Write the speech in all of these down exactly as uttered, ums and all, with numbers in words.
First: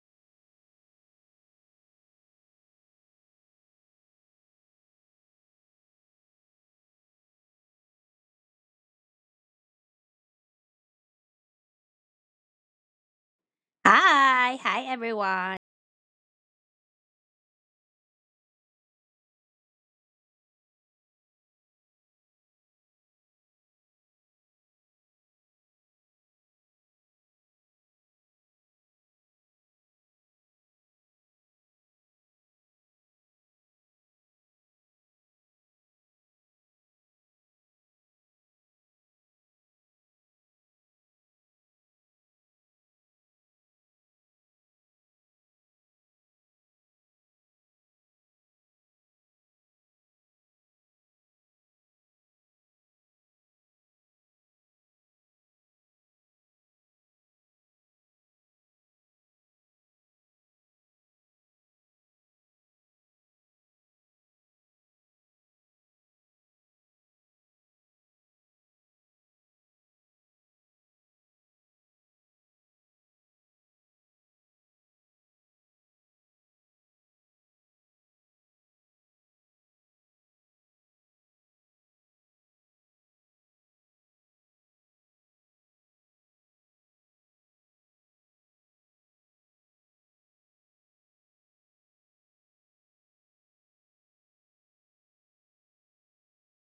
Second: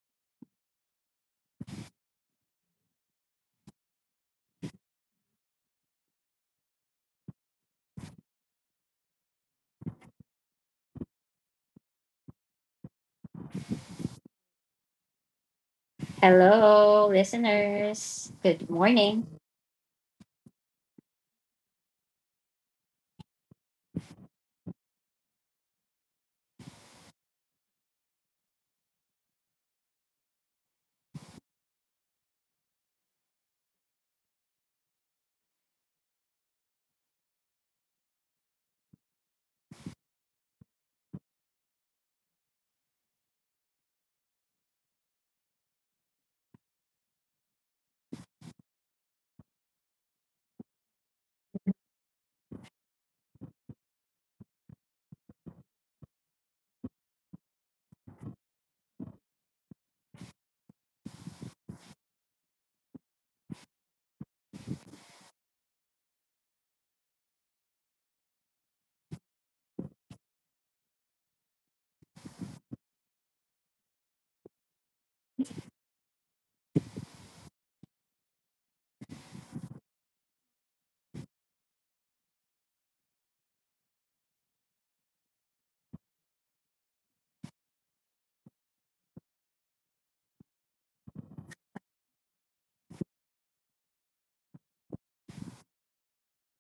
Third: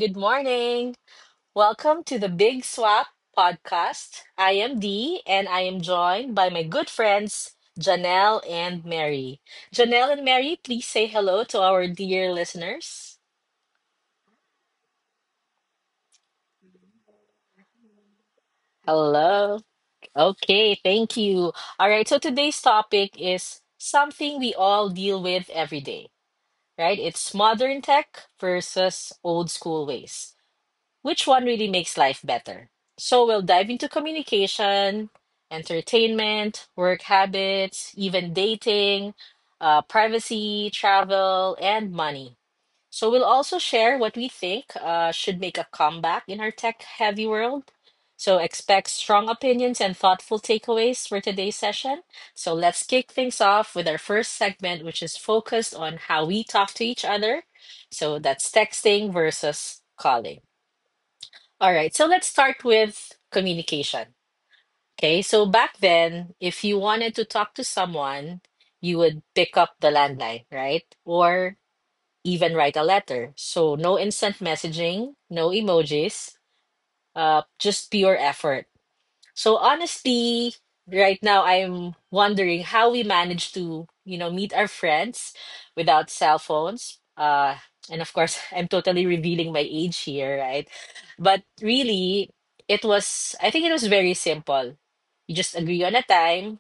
good morning. Welcome to the Big Swap podcast. I am Dee and I am joined by my good friends Janelle and Mary. Janelle and Mary, please say hello to our dear listeners. Hi, hi everyone. Hello, listeners. Good morning. Hello. Okay, thank you. All right, so today's topic is something we all deal with every day, right? It's modern tech versus old school ways, which one really makes life better. So we'll dive into communication, entertainment, work habits, even dating, uh, privacy, travel, and money. So we'll also share what we think uh, should make a comeback in our tech-heavy world. So expect strong opinions and thoughtful takeaways for today's session. So let's kick things off with our first segment, which is focused on how we talk to each other. So that's texting versus calling. All right, so let's start with communication. Okay, so back then, if you wanted to talk to someone, you would pick up the landline, right? Or even write a letter. So no instant messaging, no emojis, uh, just pure effort. So honestly, right now I'm wondering how we manage to, you know, meet our friends without cell phones. Uh, and of course, I'm totally revealing my age here, right? But really, it was, I think it was very simple. You just agree on a time,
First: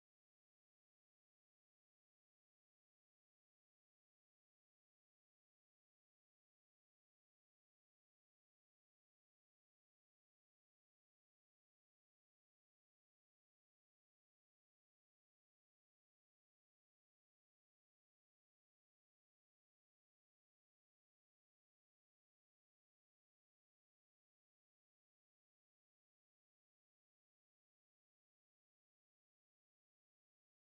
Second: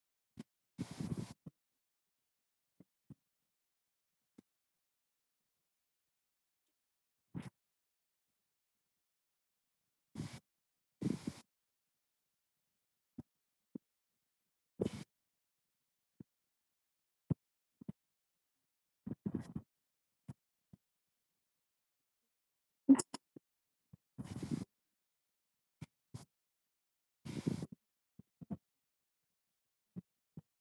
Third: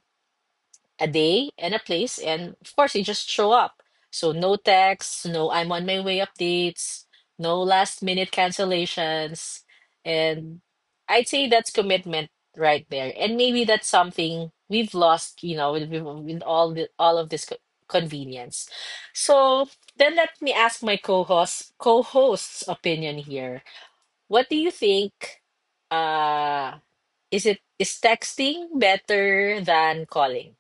a day and a place, and of course, you just show up. So no texts, no I'm on my way updates, no last minute cancellations. And I'd say that's commitment right there. And maybe that's something we've lost, you know, with, with with all the, all of this co- convenience. So then let me ask my co-host co-host's opinion here. What do you think, uh is it is texting better than calling?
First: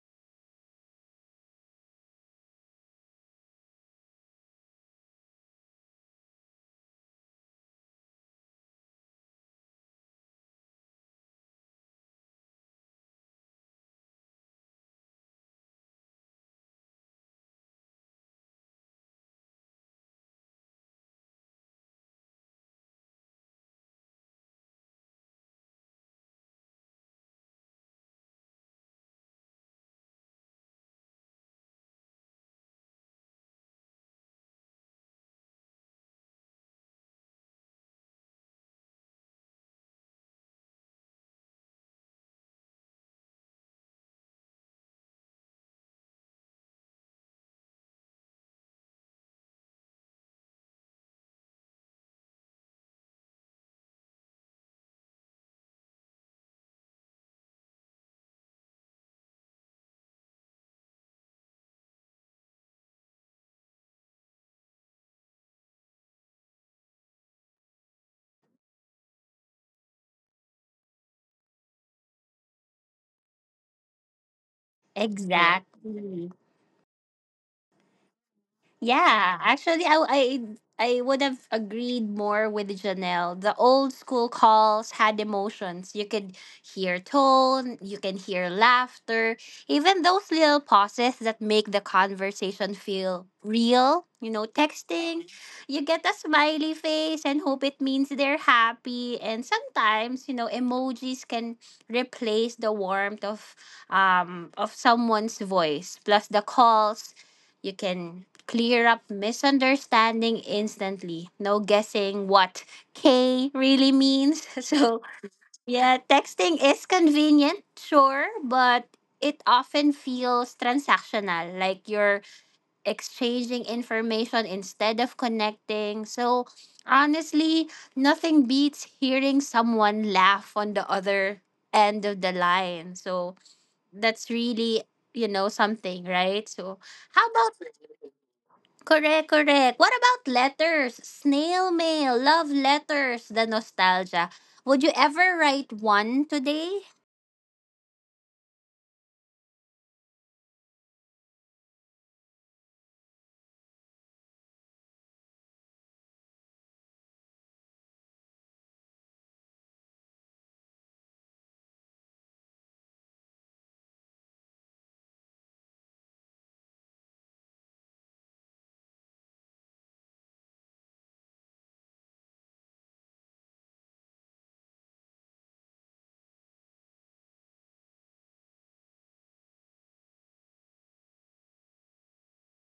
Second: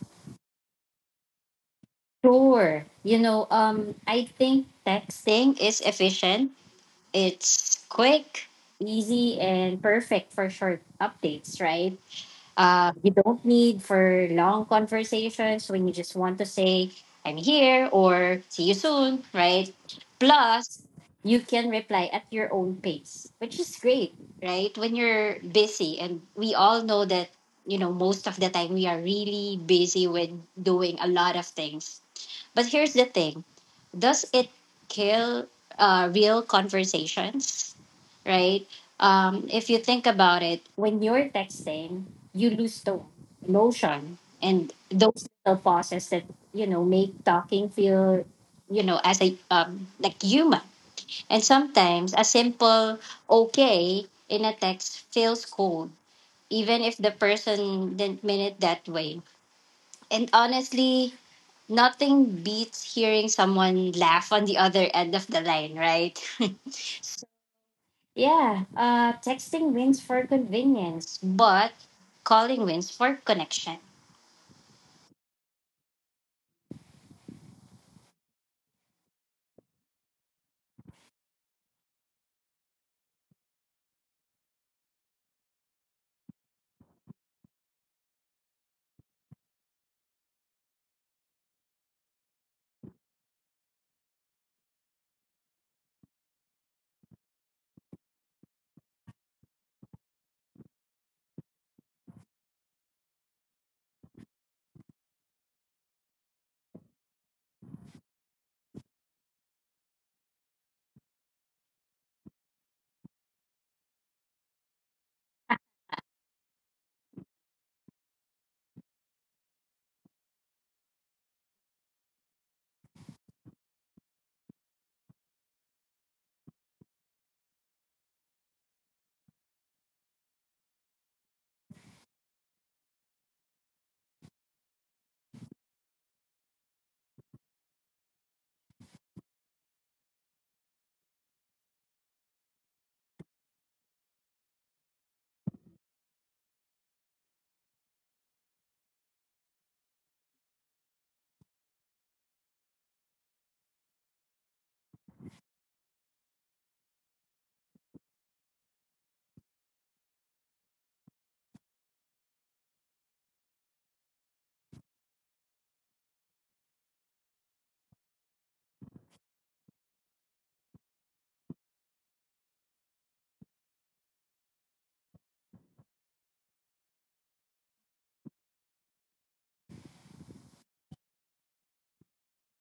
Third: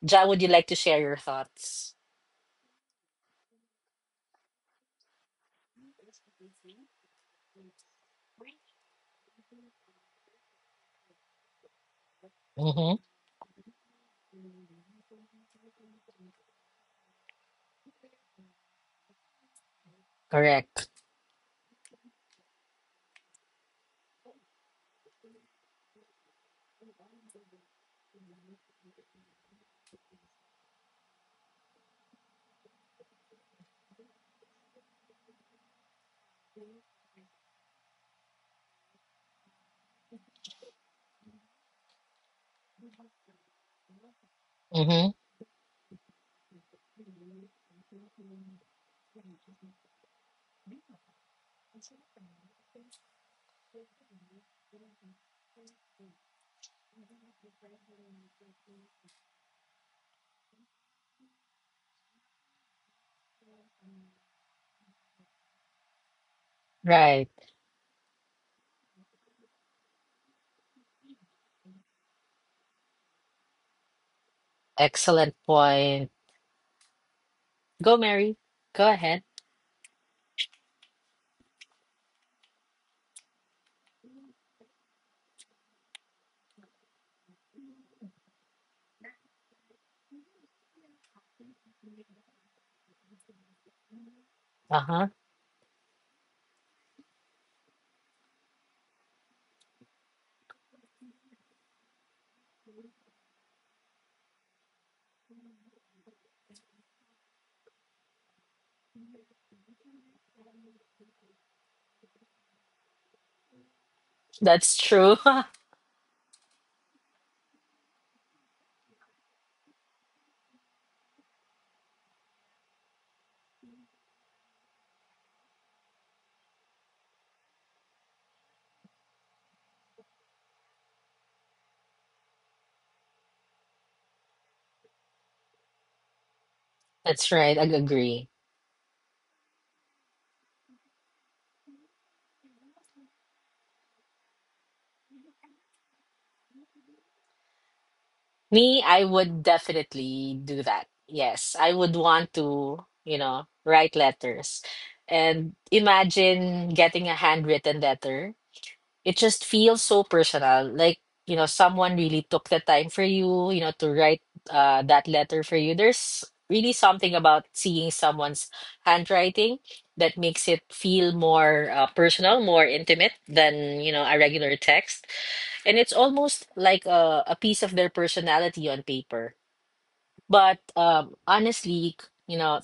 Ja, would you like to share your thoughts? Sure. You know, um, I think texting is efficient. It's quick, easy, and perfect for short updates, right? Uh, Mm-hmm. you don't need for long conversations when you just want to say, I'm here or see you soon, right? Plus, Correct. you can reply at your own pace, which is great, right? When you're busy, and we all know that, you know, most of the time we are really busy with doing a lot of things. But here's the thing, does it kill uh, real conversations? Right? Um, if you think about it, when you're texting, you lose the notion and Mm-hmm. those little pauses that, you know, make talking feel, you know, as a, um, like human. And sometimes a simple okay in a text feels cold, even if the person didn't mean it that way. And honestly, nothing beats hearing someone laugh on the other end of the line, right? Right. Yeah, uh, texting wins for convenience, but calling wins for connection. Excellent point. Exactly. Go, Mary. Go ahead. Yeah, actually, I I I would have agreed more with Janelle. The old school calls had emotions. You could hear tone, you can hear laughter, even those little pauses that make the conversation feel real. You know, Uh-huh. texting, you get a smiley face and hope it means they're happy. And sometimes, you know, emojis can replace the warmth of um of someone's voice. Plus the calls you can clear up misunderstanding instantly. No guessing what K really means. That's So, true. yeah, texting is convenient, sure, but it often feels transactional, like you're exchanging information instead of connecting. So, honestly, nothing beats hearing someone laugh on the other end of the line. So, that's really, you know, something, right? So, how That's about right. I agree. Correct, correct. What about letters? Snail mail, love letters, the nostalgia. Would you ever write one today? Me, I would definitely do that. Yes, I would want to, you know, write letters and imagine getting a handwritten letter, it just feels so personal, like you know someone really took the time for you, you know, to write uh, that letter for you. There's really something about seeing someone's handwriting that makes it feel more uh, personal, more intimate than, you know, a regular text. And it's almost like a, a piece of their personality on paper. But um, honestly, you know,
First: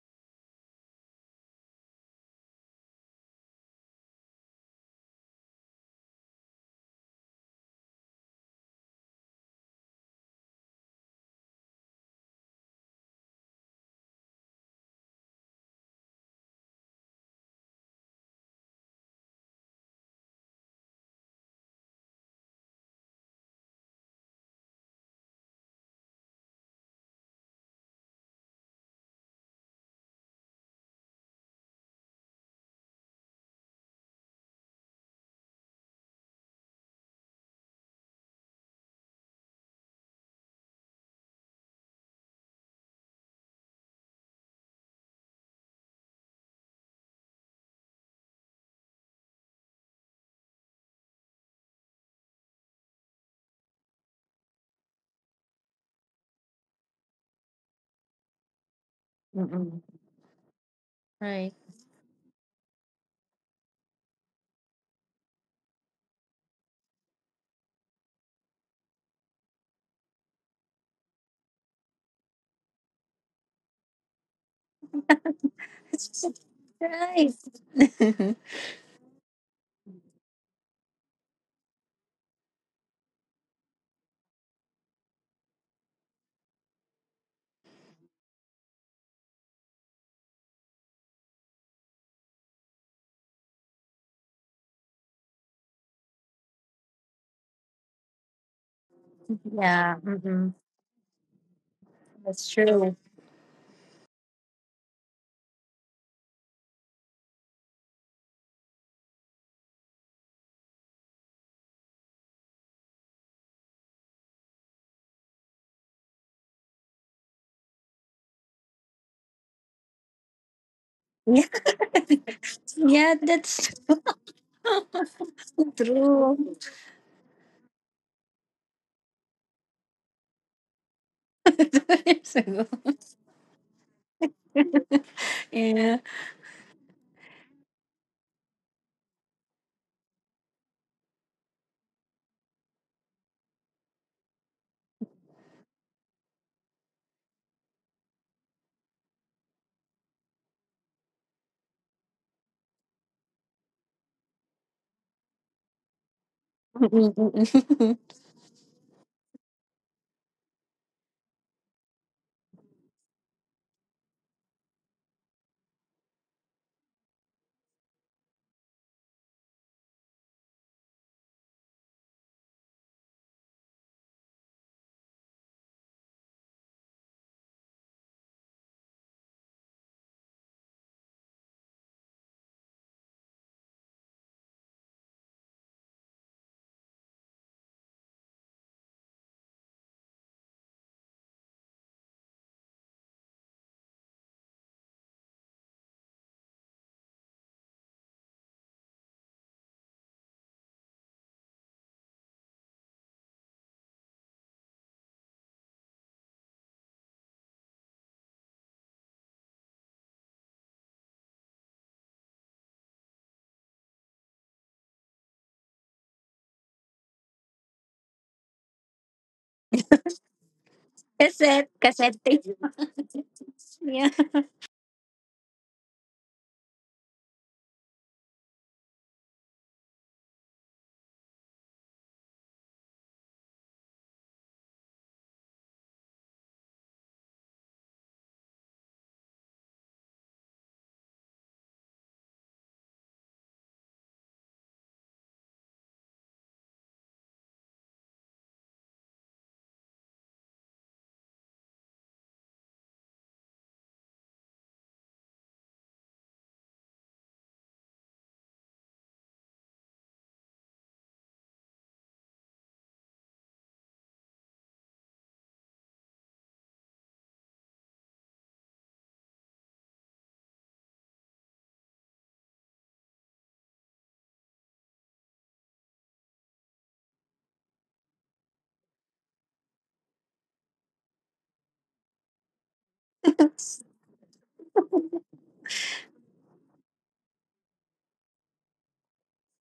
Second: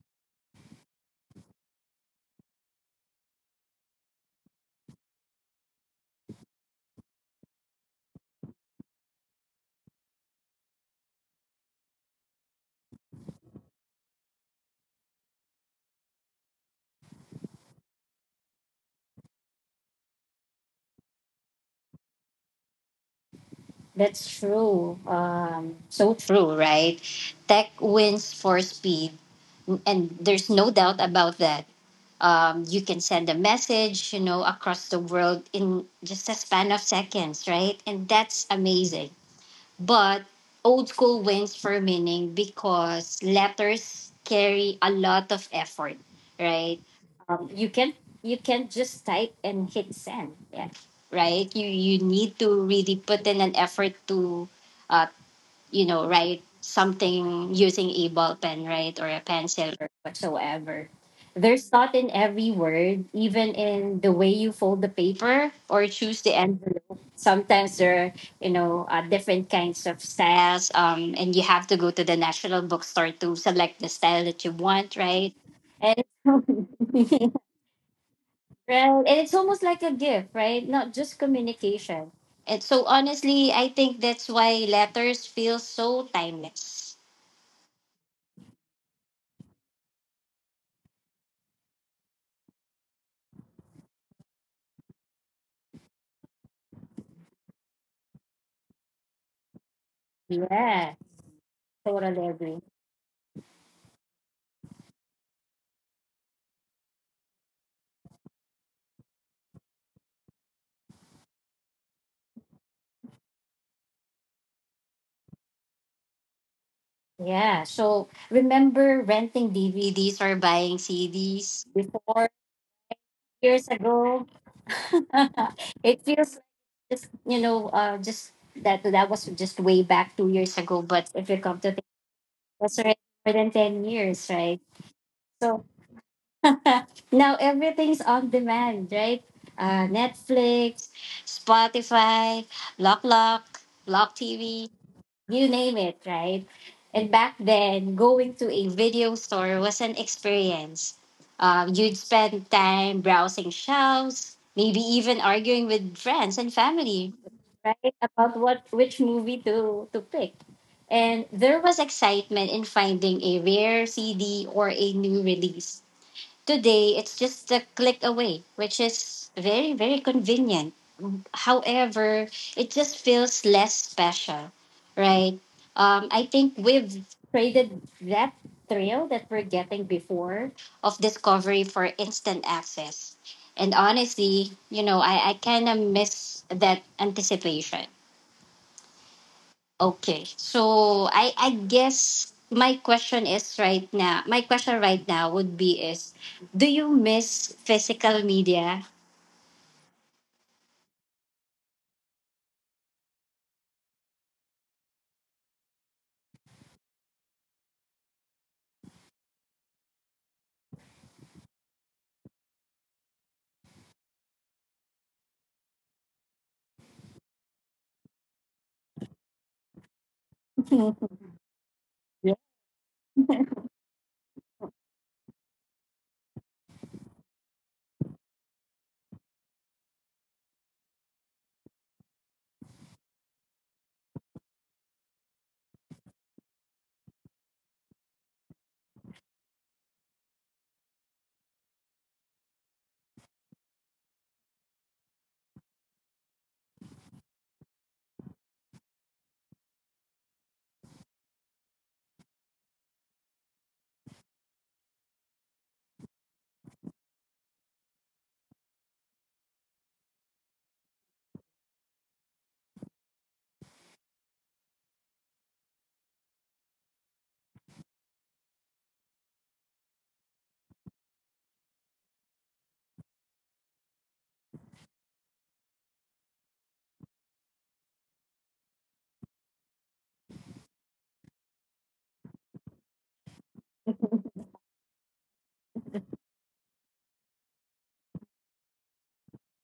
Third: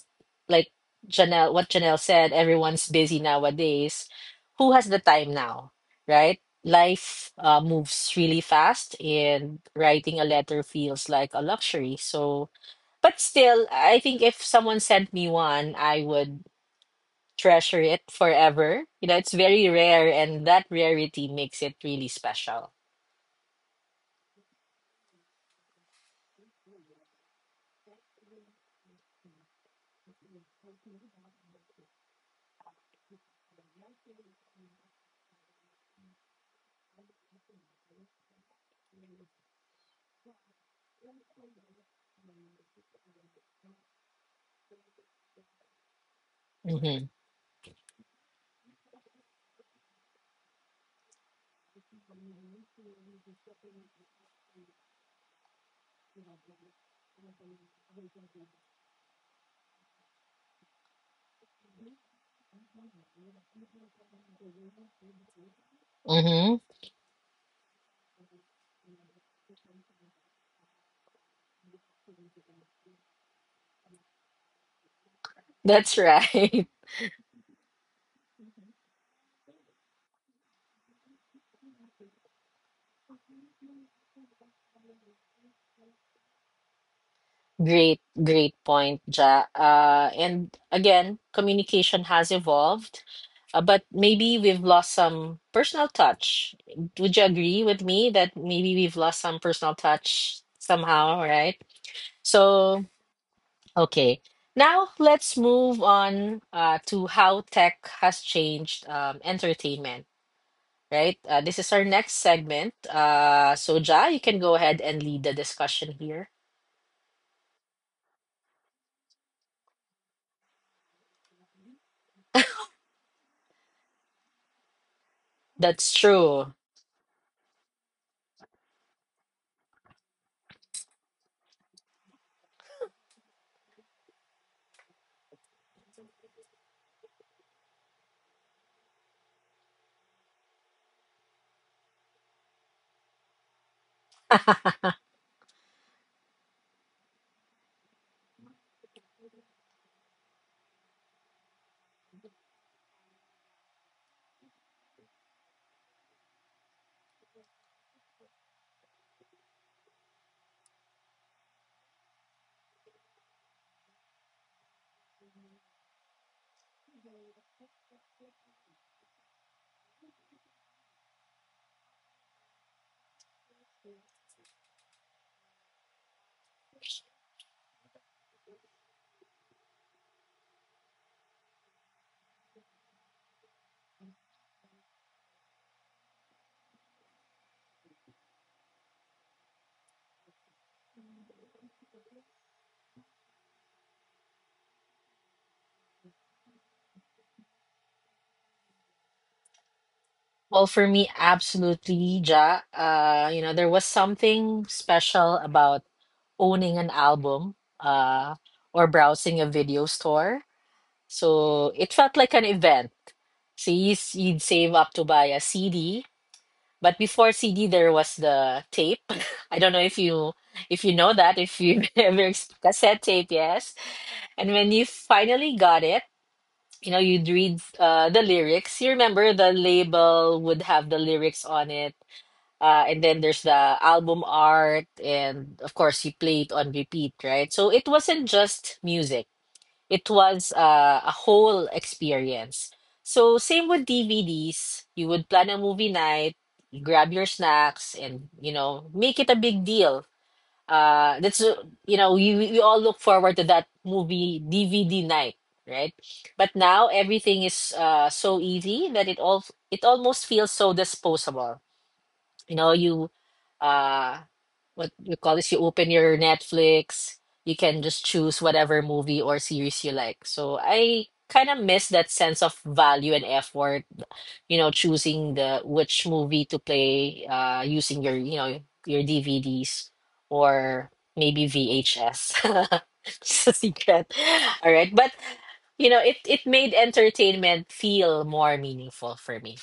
like Janelle, what Janelle said, everyone's busy nowadays. Who has the time now, right? Life uh, moves really fast, and writing a letter feels like a luxury. So, but still, I think if someone sent me one, I would treasure it forever. You know, it's very rare, and that rarity makes it really special. That's true. Um, so true, right? Tech wins for speed, and there's no doubt about that. Um, you can send a message, you know, across the world in just a span of seconds, right? And that's amazing. But old school wins for meaning because letters carry a lot of effort, right? Mm-hmm. Um, you can you can just type and hit send, yeah, right? You you need to really put in an effort to uh, you know, write something using a ball pen, right, or a pencil Mm-mm. or whatsoever. Right. There's thought in every word, even in the way you fold the paper or choose the Mm-hmm. envelope. Sometimes there are, you know, uh, different kinds of styles, um, and you have to go to the National Bookstore to select the style that you want, right? That's And right. Right. Yeah. right. And it's almost like a gift, right? Not just communication. And so honestly, I think that's why letters feel so timeless. Great, great point, Ja. Uh, and again, communication has evolved, uh, but maybe we've lost some personal touch. Would you agree with me that maybe we've lost some personal touch Mm-mm. Yeah, somehow, right? totally That's agree. So, true. okay. Now let's move on uh, to how tech has changed, um, entertainment, right? Uh, this is our next segment. Uh, so, Ja, you can go ahead and lead the discussion here. Yeah. So remember renting D V Ds or buying Yeah, C Ds before yeah, years that's ago? That's It feels true. true. like just you know, uh just that that was just way back two years ago. But if you come to think, Years ago. that's already more than ten years, right? So. Yeah. Now everything's on demand, right? Uh, Netflix, Spotify, Lock Lock, Block T V, you name it, right? And back then, going to a video store was an experience. Um, you'd spend time browsing shelves, maybe even arguing with friends and family, right, about what which movie to to pick. And there was excitement in finding a rare C D or a new release. Today, it's just a click away, which is very, very convenient. However, it just feels less special, right? Um, I think we've traded that thrill that we're getting before of discovery for instant access. And honestly, you know, I, I kind of miss that anticipation. Okay. So I I guess my question is right now. My question right now would be is, do you miss physical media? Well, for me, absolutely, Ja. Uh, you know, there was something special about owning an album, uh, or browsing a video store. So it felt like an event. So you, s- you'd save up to buy a C D, but before C D, there was the tape. I don't know if you, if you know that, if Cassette, you cassette ever tape. ex- cassette tape, Yeah. yes. Yeah. And when you finally got it, you know, you'd read uh, the lyrics. You remember the label would have the lyrics on it, uh, and then there's the album art, and of course, he played on repeat, right? So it wasn't just music, it was uh, a whole experience. So, same with D V Ds, you would plan a movie night, grab your snacks, and you know, make it a big deal. Uh, that's uh, you know, we, we we all look forward to that movie D V D night, right? But now everything is uh, so easy that it all it almost feels so disposable. You know, you, uh what you call this, you open your Netflix, you can just choose whatever movie or series you like. So I kind of miss that sense of value and effort, you know, choosing the which movie to play uh using your, you know, your DVDs, or maybe VHS. Just a secret. All right, but you know it it made entertainment feel more meaningful for me.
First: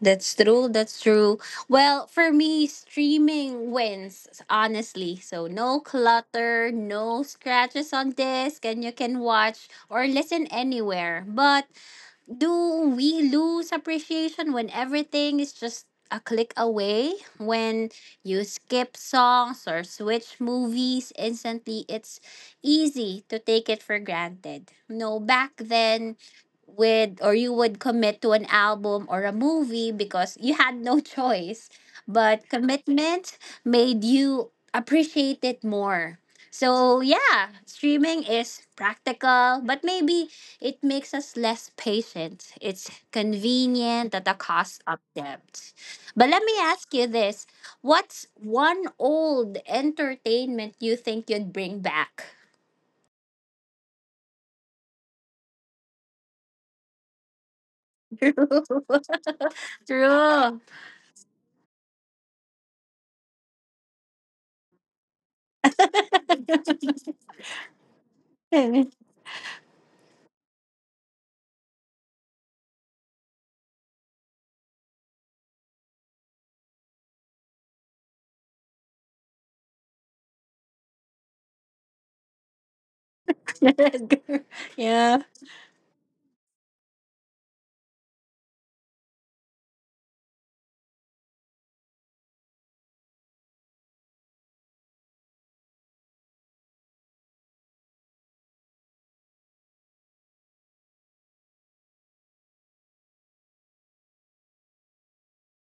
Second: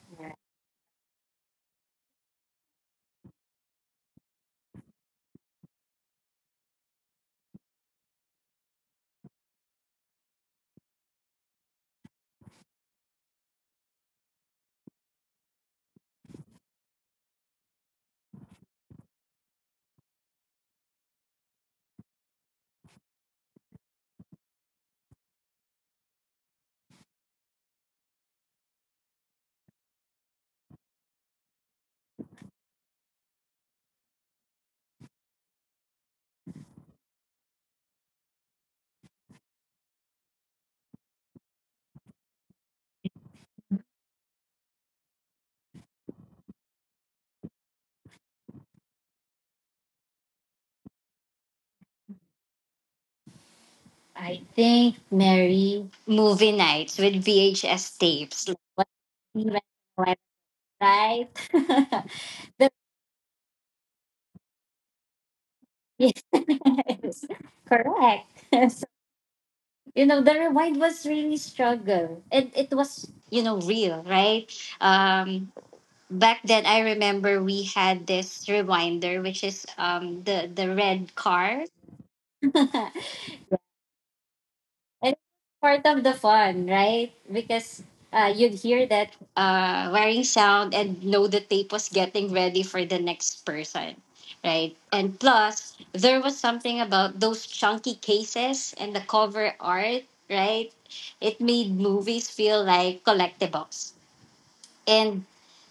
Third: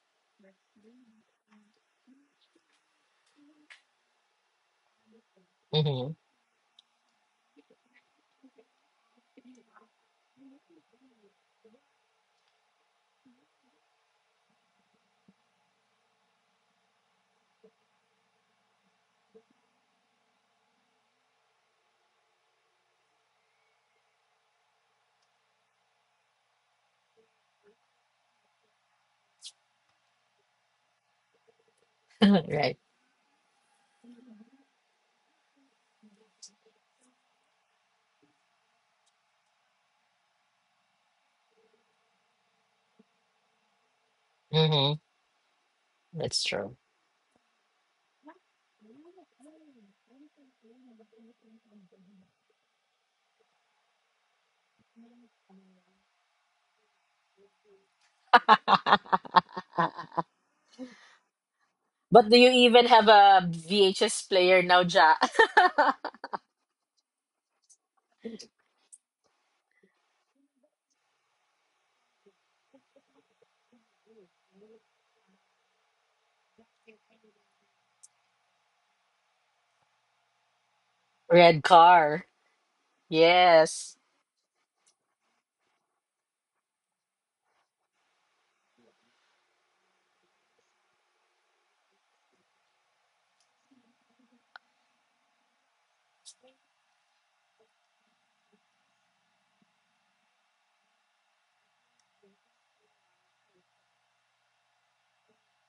That's true. That's true. Well, for me, streaming wins, honestly. So, no Hmm. clutter, no scratches on disc, and you can watch or listen anywhere. But do we lose appreciation when everything is just a click away? When you skip songs or switch movies instantly, it's easy to take it for granted. No, back then, with or you would commit to an album or a movie because you had no choice. But Right. commitment made you appreciate it more. So, yeah, streaming is practical, but maybe it makes us less patient. It's convenient at the cost Hmm. of depth. But let That's me true. ask you this, what's one old entertainment you think you'd bring back? I think Mary, movie nights with V H S tapes. Like what we went on, True. right? But do you The, even have a V H S player now, Ja? yes, correct. So, you know, the rewind was really struggle. It it was you know real, right? Um, back then I remember we had this reminder, which is um the the red Red car. car. It's Yes. Yeah. part of the fun, right? Because uh, you'd hear that uh, whirring sound and know the tape was getting ready for the next person, right? And plus, there was something about those chunky cases and the cover art, right? It made movies feel like collectibles. And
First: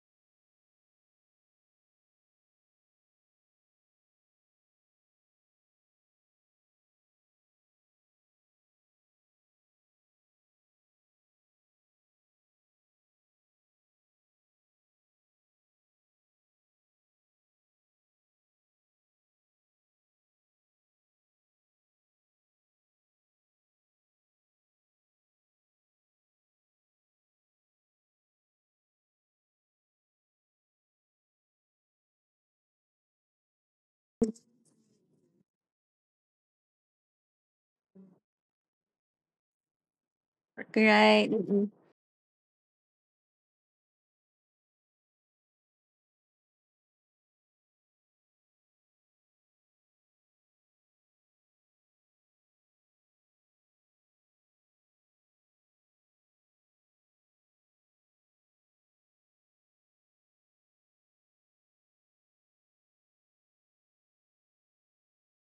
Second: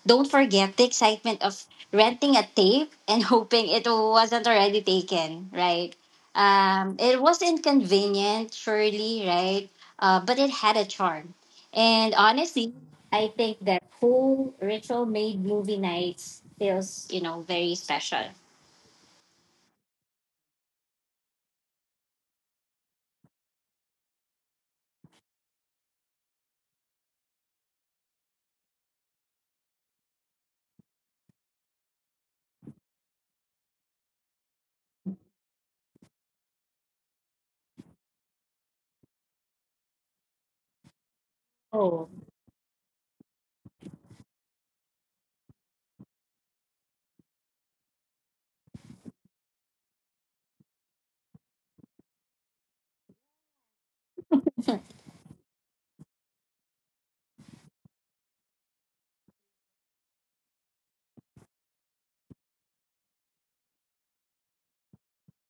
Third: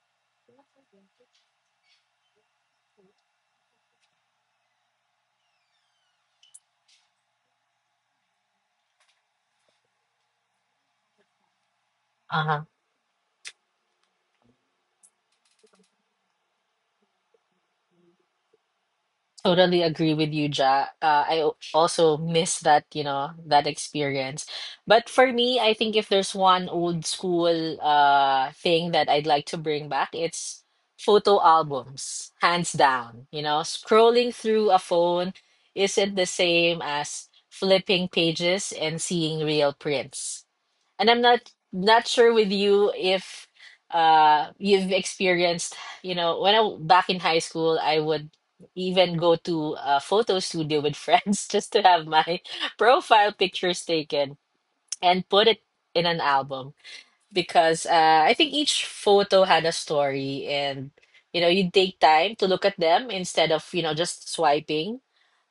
don't forget the excitement of renting a tape and hoping it wasn't already taken, right? Um, it was inconvenient, surely, right? Uh, but it had a charm. And Uh-huh. honestly, I think that whole ritual made movie nights feels, you know, very special. Totally agree with you, Ja. Uh, I o- also miss that, you know, that experience. But for me, I think if there's one old school uh thing that I'd like to bring back, it's photo albums, hands down. You know, scrolling through a phone isn't the same as flipping pages and seeing real prints. And I'm Right. not not Oh. sure with you if uh you've experienced, you know, when I, back in high school, I would even go to a photo studio with friends just to have my profile pictures taken and put it in an album, because uh, I think each photo had a story, and you know you take time to look at them instead of, you know, just swiping.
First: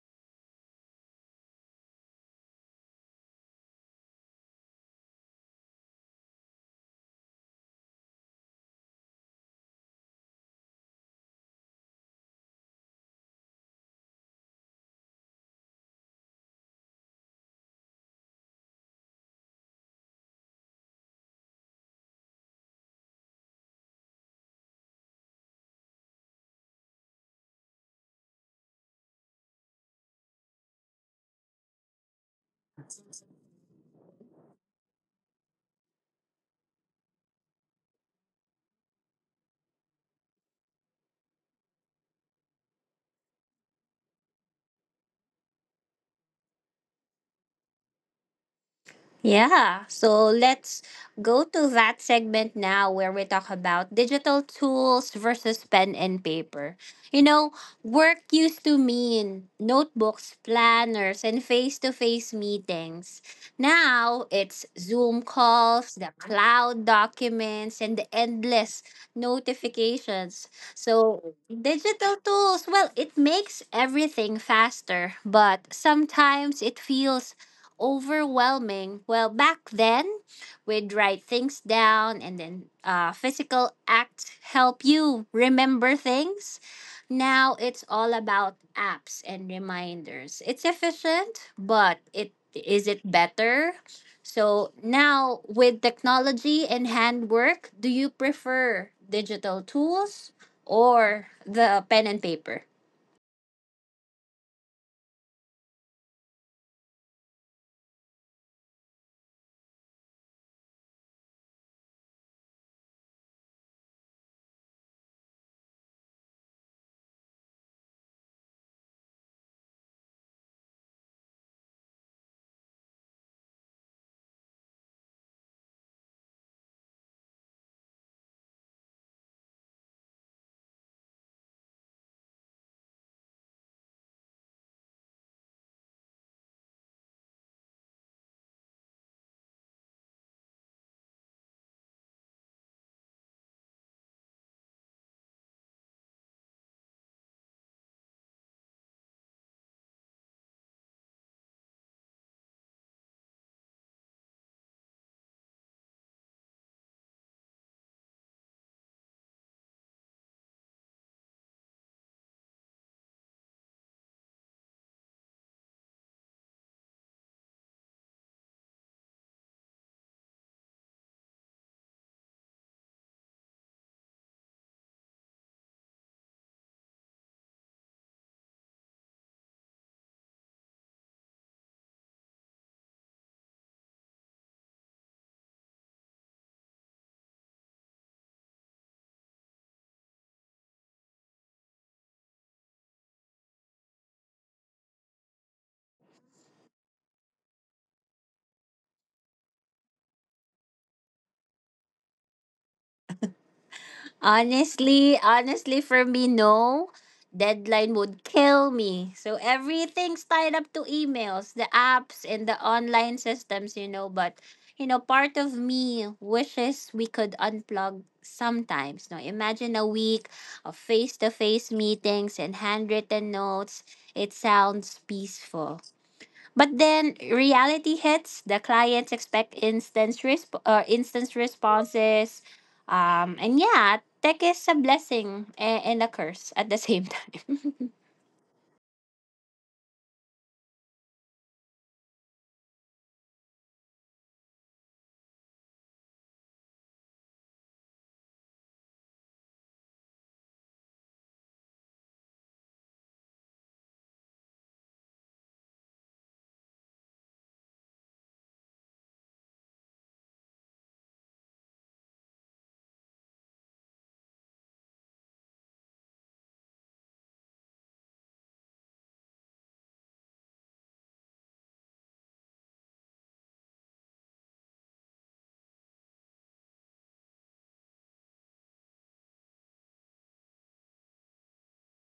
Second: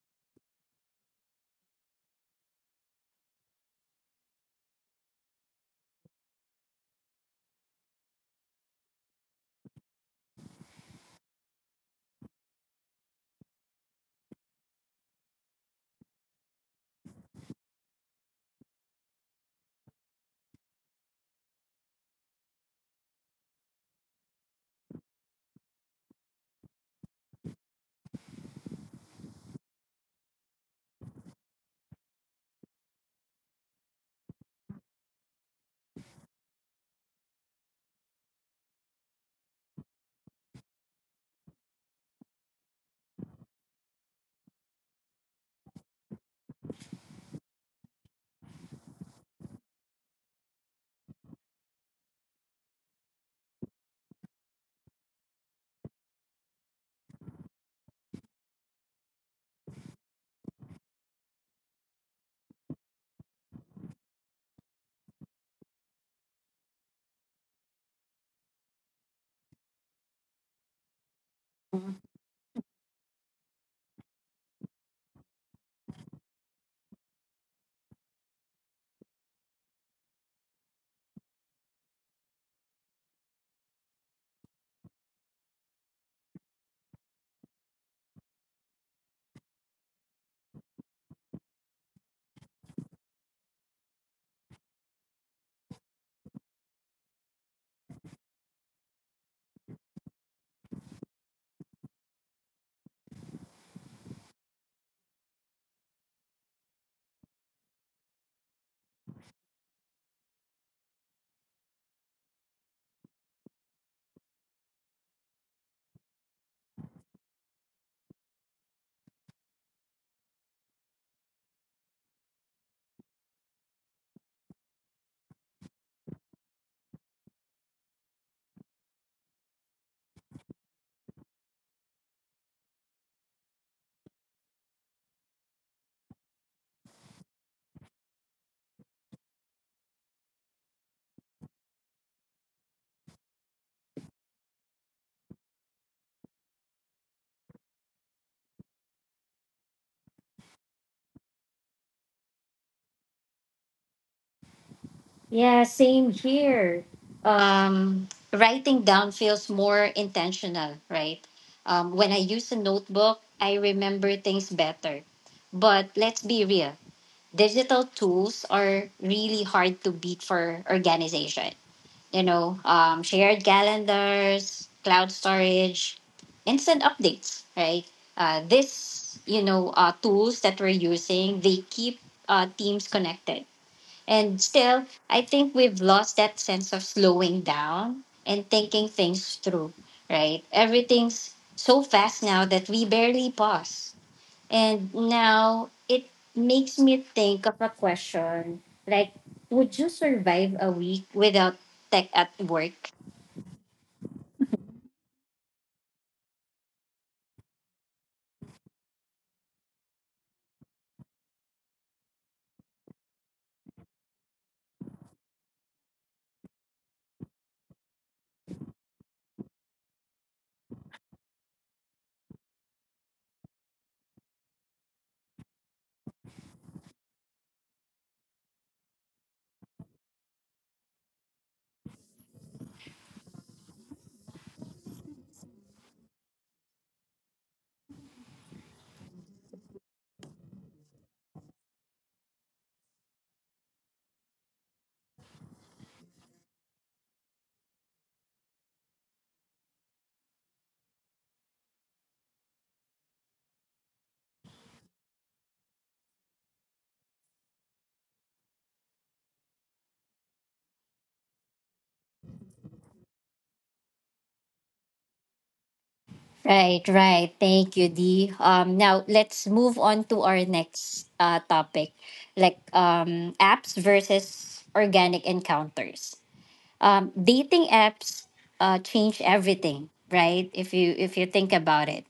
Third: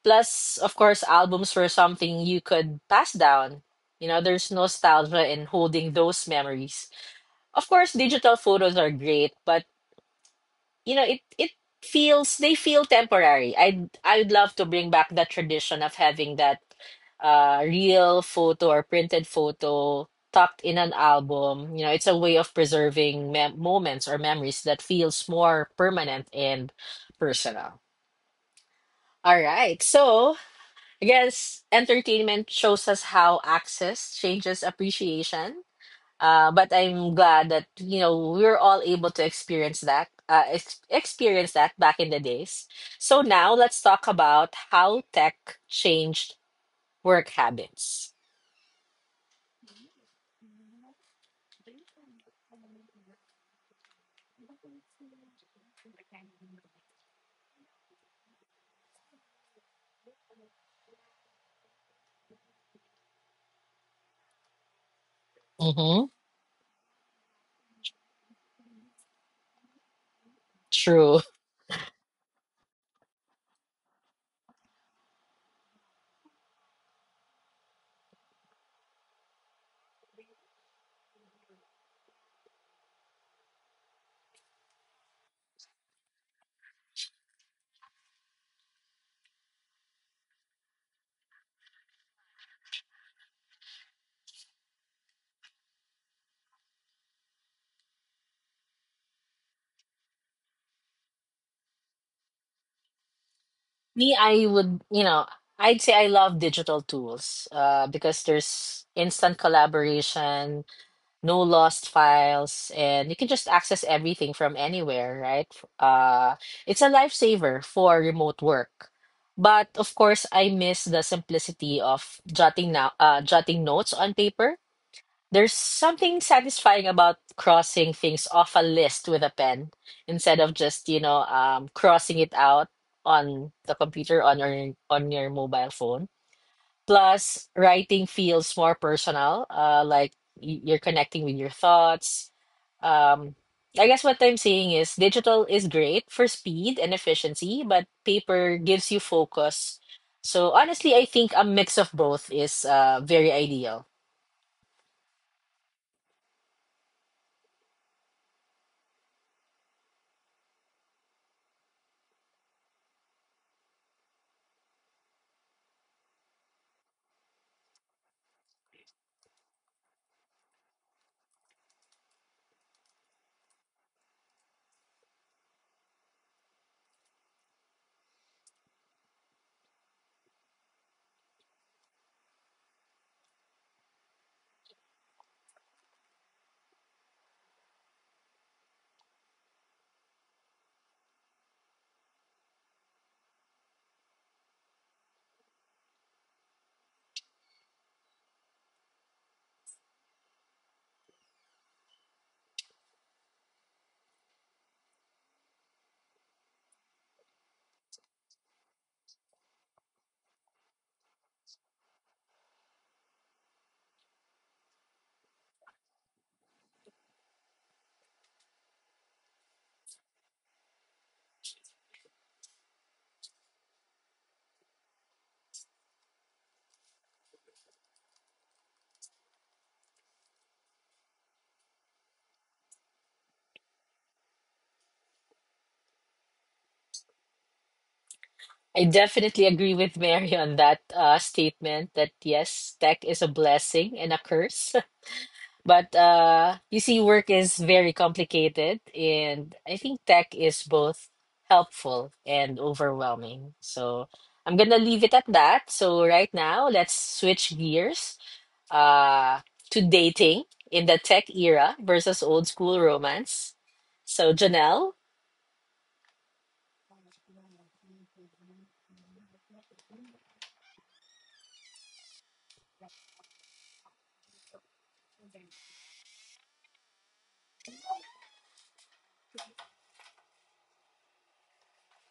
Plus, of course, albums were something you could pass down. You know, there's nostalgia in holding those memories. Of course, digital photos are great, but you know, it it feels, they feel temporary. I I'd love to bring back that tradition of having that uh real photo or printed photo tucked in an album. You know, it's a way of preserving mem moments or memories that feels more permanent and personal. All right. So, I guess entertainment shows us how access changes appreciation. Uh, but I'm glad that you know we were all able to experience that, uh, ex- experience that back in the days. So now let's talk about how tech changed work habits. Yeah, so let's go to that segment now where we talk about digital tools versus pen and paper. You know, work used to mean notebooks, planners, and face to face meetings. Now it's Zoom calls, Mm-hmm. the cloud documents, and the endless notifications. True. So, digital tools, well, it makes everything faster, but sometimes it feels overwhelming. Well, back then, we'd write things down and then uh, physical acts help you remember things. Now it's all about apps and reminders. It's efficient, but it is it better? So now with technology and handwork, do you prefer digital tools or the pen and paper? Me, I would, you know, I'd say I love digital tools uh, because there's instant collaboration, no lost files, and you can just access everything from anywhere, right? F- uh it's a lifesaver for remote work. But of course, I miss the simplicity of jotting now uh, jotting notes on paper. There's something satisfying about crossing things off a list with a pen instead of just, you know, um crossing it out on the computer, on your, on your mobile phone. Plus, writing feels more personal, uh, like y- you're connecting with your thoughts. Um, I guess what I'm saying is digital is great for speed and efficiency, but paper gives you focus. So honestly, I think a mix of both is uh, very ideal. Yeah, same here. Um, writing down feels more intentional, right? Um, when I use a notebook, I remember things better. But let's be real, digital tools are really hard to beat for organization. You know, um, shared calendars, cloud storage, instant updates, right? Uh, this, you know, uh, tools that we're using, they keep uh, teams connected, and still, I think we've lost that sense of slowing down and thinking things through, right? Everything's so fast now that we barely pause. And now it makes me think of a question like, would you survive a week without tech at work? Honestly, honestly, for me, no. Deadline would kill me. So everything's tied up to emails, the apps, and the online systems, you know. But, you know, part of me wishes we could unplug sometimes. No, imagine a week of face to face meetings and handwritten notes. It sounds peaceful. But then reality hits. The clients expect instant resp- uh, instant responses. Um, and yeah, tech is a blessing and, and a curse at the same time. I definitely agree with Mary on that uh, statement that yes, tech is a blessing and a curse. But uh, you see, work is very complicated, and I think tech is both helpful and overwhelming. So I'm gonna leave it at that. So right now, let's switch gears uh, to dating in the tech era versus old school romance. So Janelle, Right, right. Thank you, Dee. Um, now let's move on to our next uh, topic, like um, apps versus organic encounters. um, dating apps uh, change everything, right? If you if you think about it,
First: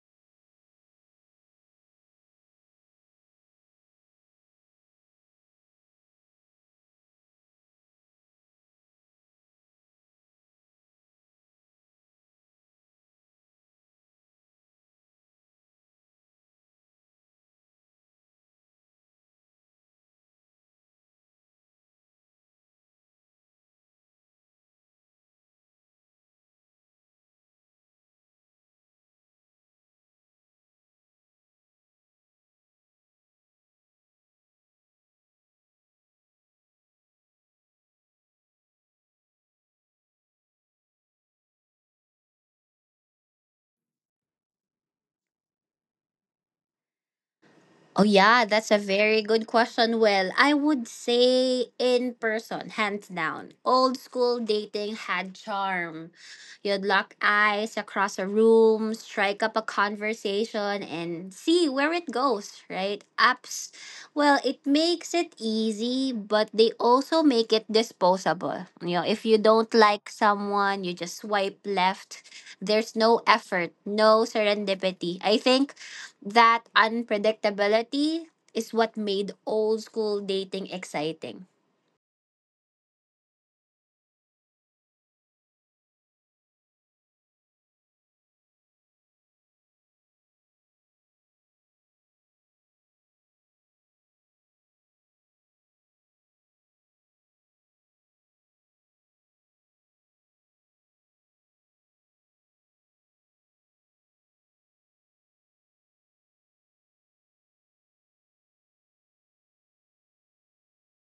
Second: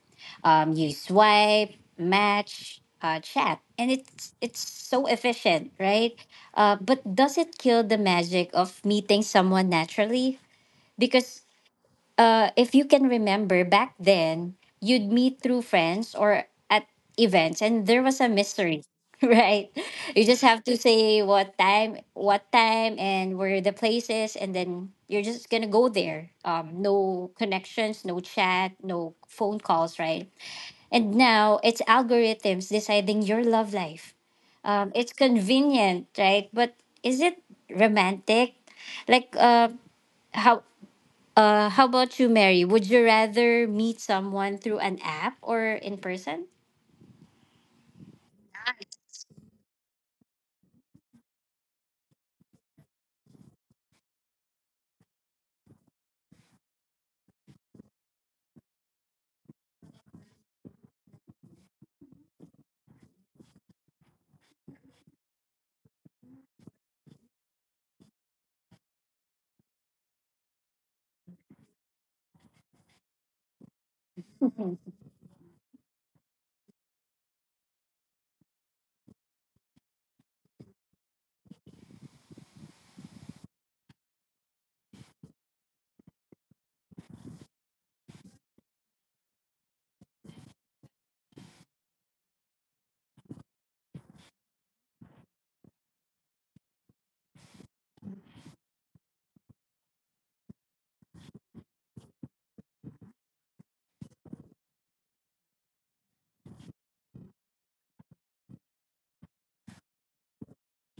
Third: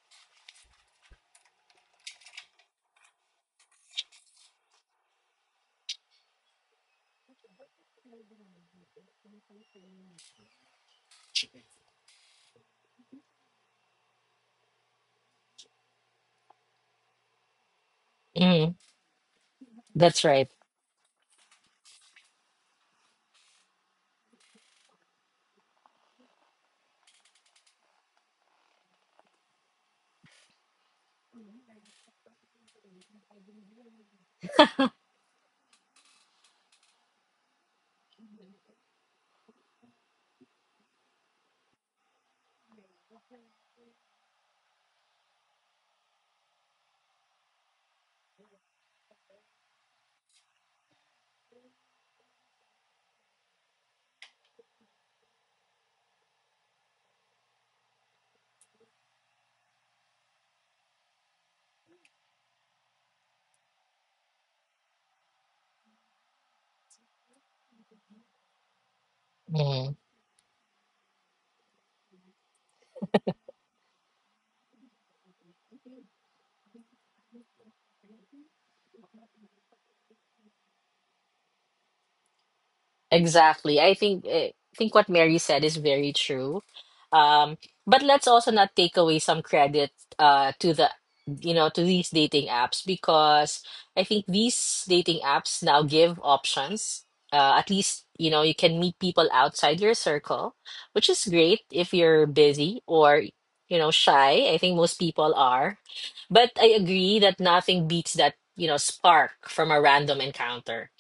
um, you swipe, match, uh, chat, and it's it's so efficient, right? Uh, but does it kill the magic of meeting someone naturally? Because uh, if you can remember back then, you'd meet through friends or at events, and there was a mhm, mystery, right? that's You just right. have to say what time, what time, and where the place is, and then you're just gonna go there. Um, no connections, no chat, no phone calls, right? And now it's algorithms deciding your love life. Um, it's convenient, right? But is it romantic? Like, uh, how? Uh, how about you, Mary? Would you rather meet someone through an app or in person? Oh yeah, that's a very good question. Well, I would say in person, hands down. Old school dating had charm. You'd lock eyes across a room, strike up a conversation and see where it goes, right? Apps, well, it makes it easy, but they also make it disposable. You know, if you don't like someone, you just swipe left. There's no effort, no Mhm. serendipity. I think that unpredictability is what made old school dating exciting. Exactly. I think I think what Mary said is very true. Um, but let's also not take away some credit uh to the, you know, to these dating apps, because I think these dating apps now give options. Uh, at least you know you can meet people outside your circle, which is great if you're busy or you know shy. I think most people are. But I agree that nothing beats that, you know, spark from a random encounter,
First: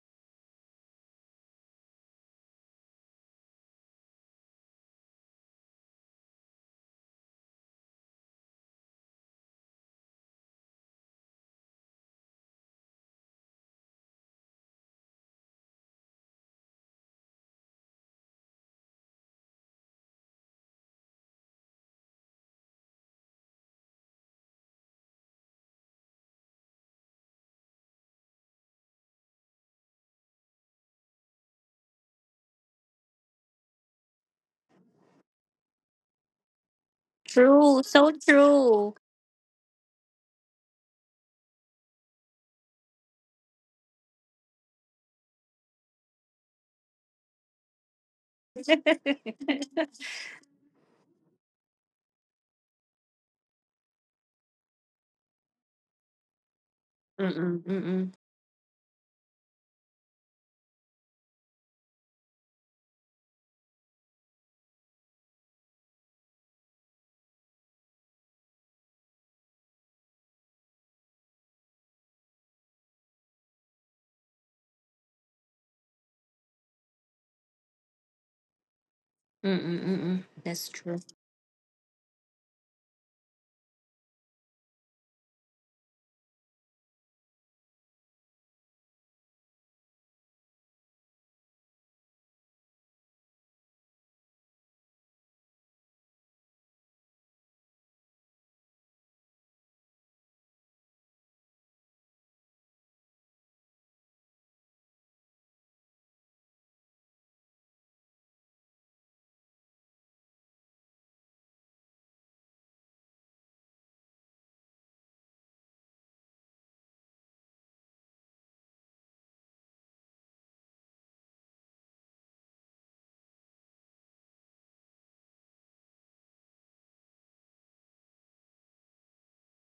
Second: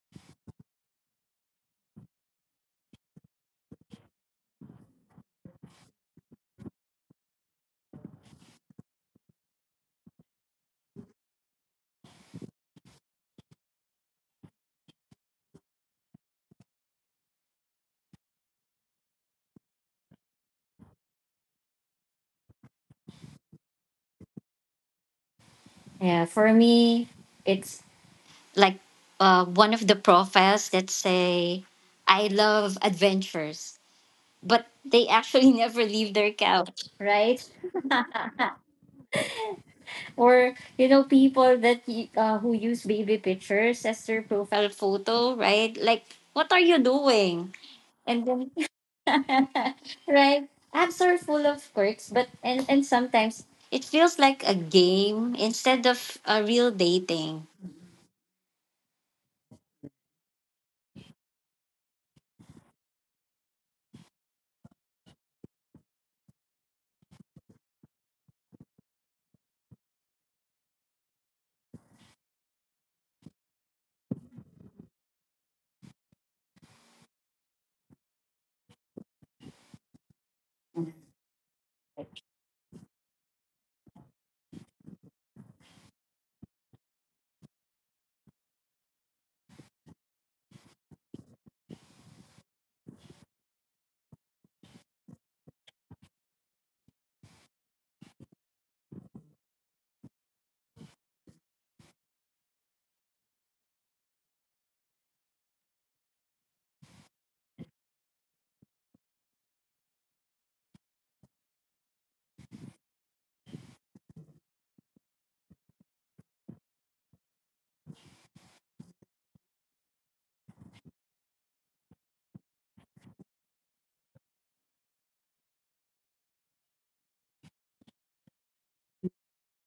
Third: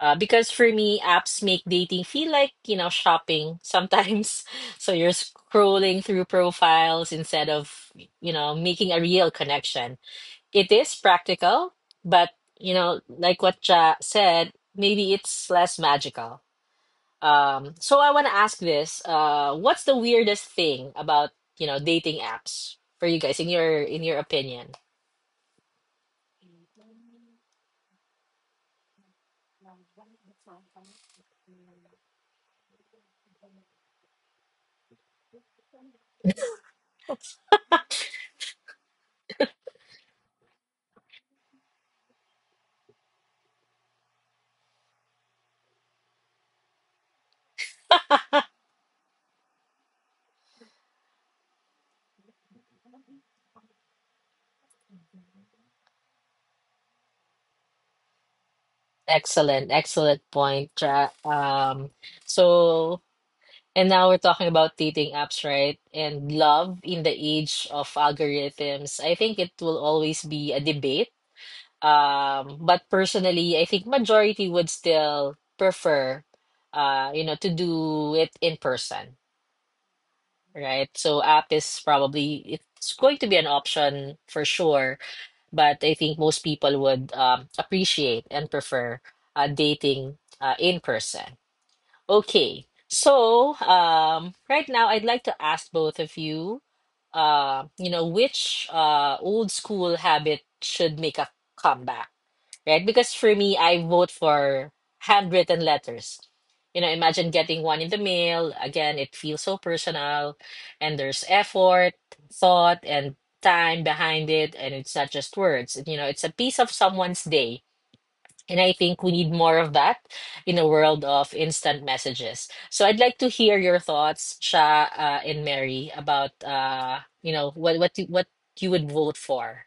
uh, because for me, apps make dating feel like, you know, shopping sometimes. So you're scrolling through profiles instead of, you know, making a real connection. It is practical, but, you know, like what Ja said, maybe it's less magical. Um, so I want to ask this, uh, what's the weirdest thing about, you know, dating apps for you guys in your, in your opinion? Yeah, for me, it's like uh, one of the profiles that say, I love adventures, but they actually never leave their couch, right? True, so true. Or, you know, people that y- uh, who use baby pictures as their profile photo, right? Like, what are you doing? And then Mm-mm, right? Apps are full of quirks, but and, and sometimes it feels like a game instead of a real dating. mm-mm, mm-mm, Excellent, excellent point, Ja. Um, so. And now we're talking about dating apps, right? And love in the age of algorithms. I think it will always be a debate. Um, but personally, I think majority would still prefer, uh, you know, to do it in person, mm-mm. That's right? true. So app is probably, it's going to be an option for sure, but I think most people would, um, appreciate and prefer uh, dating uh, in person. Okay, so um, right now I'd like to ask both of you, uh, you know, which uh, old school habit should make a comeback, right? Because for me, I vote for handwritten letters. You know, imagine getting one in the mail. Again, it feels so personal, and there's effort, thought, and time behind it, and it's not just words. You know, it's a piece of someone's day, and I think we need more of that in a world of instant messages. So I'd like to hear your thoughts, Sha uh, and Mary, about uh, you know what what you, what you would vote for.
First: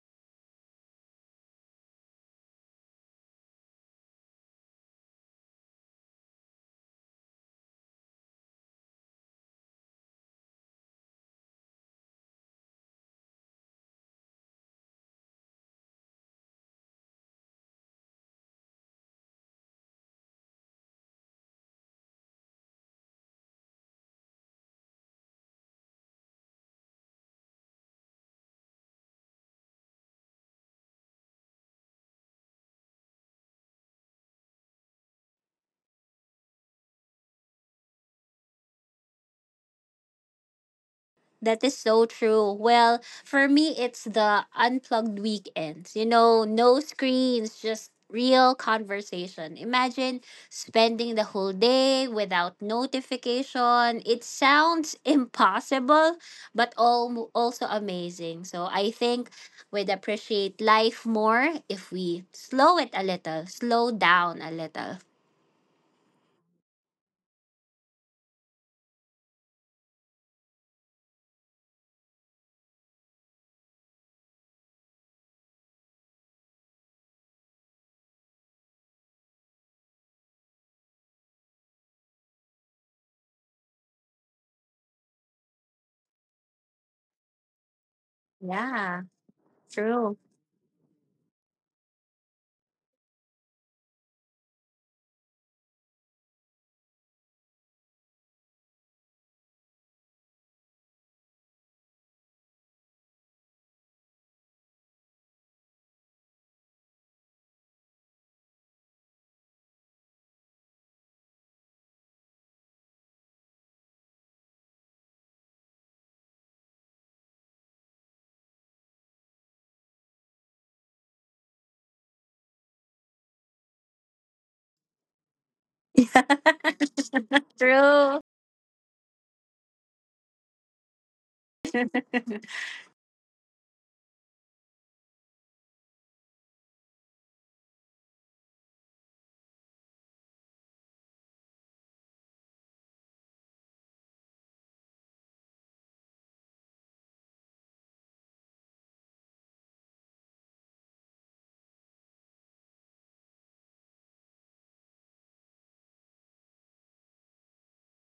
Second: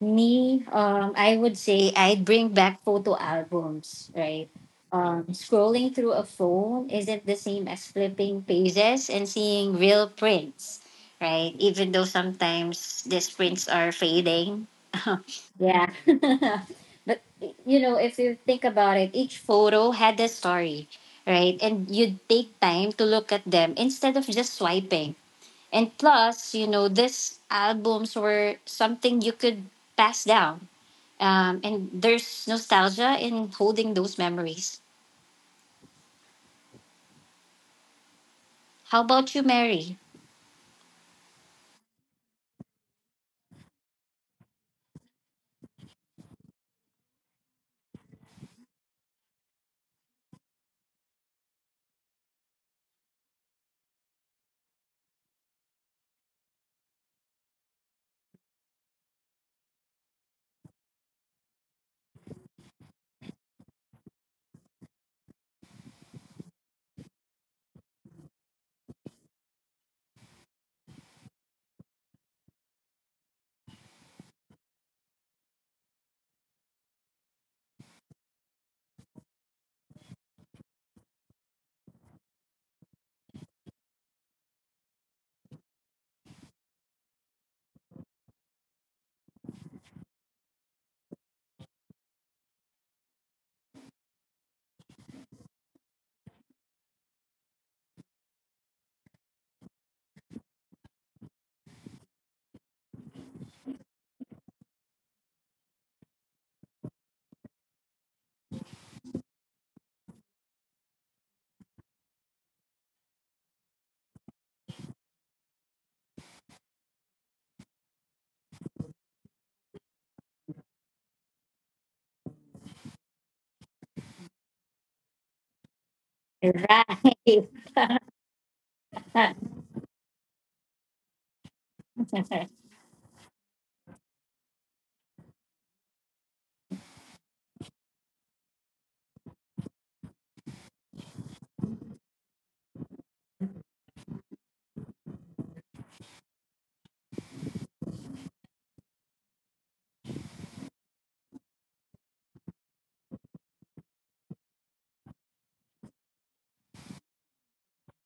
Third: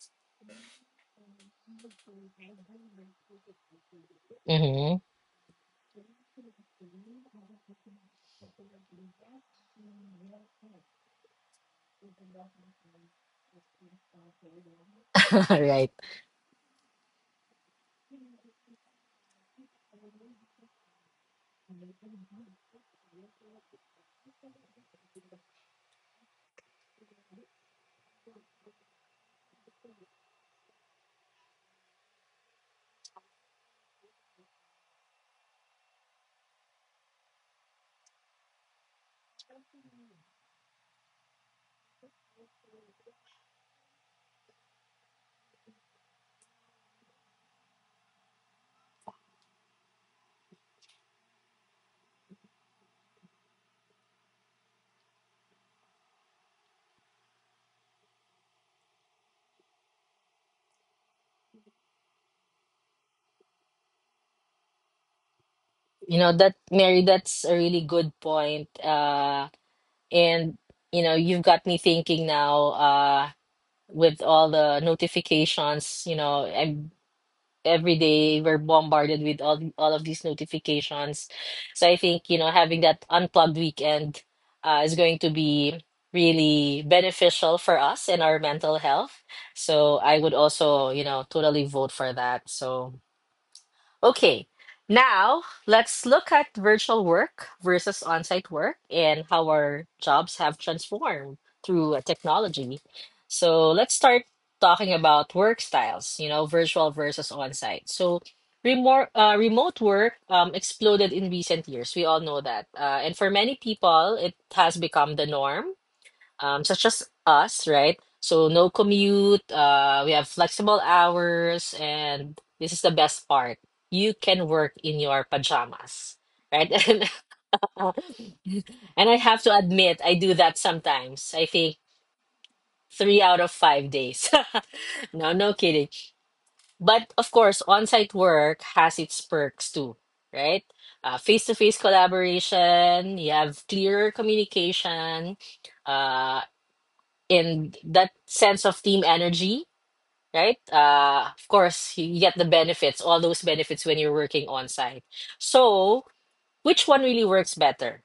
Me, um, I would say I'd bring back photo albums, right? Mm-hmm. Um, scrolling through a phone isn't the same as flipping pages and seeing real prints, right? Even though sometimes these prints are fading. Right. Yeah. But, you know, if you think about it, each photo had a story, right? And you'd take time to look at them instead of just swiping, and plus, you know, these albums were something you could pass down. Um, and there's nostalgia in holding those memories. How about you, Mary? That is so true. Well, for me, it's the unplugged weekends. You know, no screens, just real conversation. Imagine spending the whole day without notification. It sounds impossible, but all, also amazing. So I think we'd appreciate life more if we slow it a little, slow down a little. You know that Mary, that's a really good point. Uh, and you know you've got me thinking now. Uh, with all the notifications, you know, I'm. Every day we're bombarded with all all of these notifications. So I think, you know, having that unplugged weekend uh, is going to be really beneficial for us and our mental Yeah, health. So I true. would also, you know, totally vote for that. So okay, now let's look at virtual work versus on-site work and how our jobs have transformed through uh, technology. So let's start talking about work styles, you know, virtual versus on-site. So remote uh, remote work um, exploded in recent years. We all know that. Uh, and for many people, it has become the norm, um, such as us, right? So no commute, uh, we have flexible hours, and this is the best part. You can work in your pajamas, right? Right. And, True. and I have to admit, I do that sometimes. I think three out of five days. No, no kidding. But of course, on-site work has its perks too, right? Uh, face-to-face collaboration, you have clearer communication, Uh in that sense of team energy, right? Uh, of course, you get the benefits, all those benefits when you're working on site. So, which one really works better,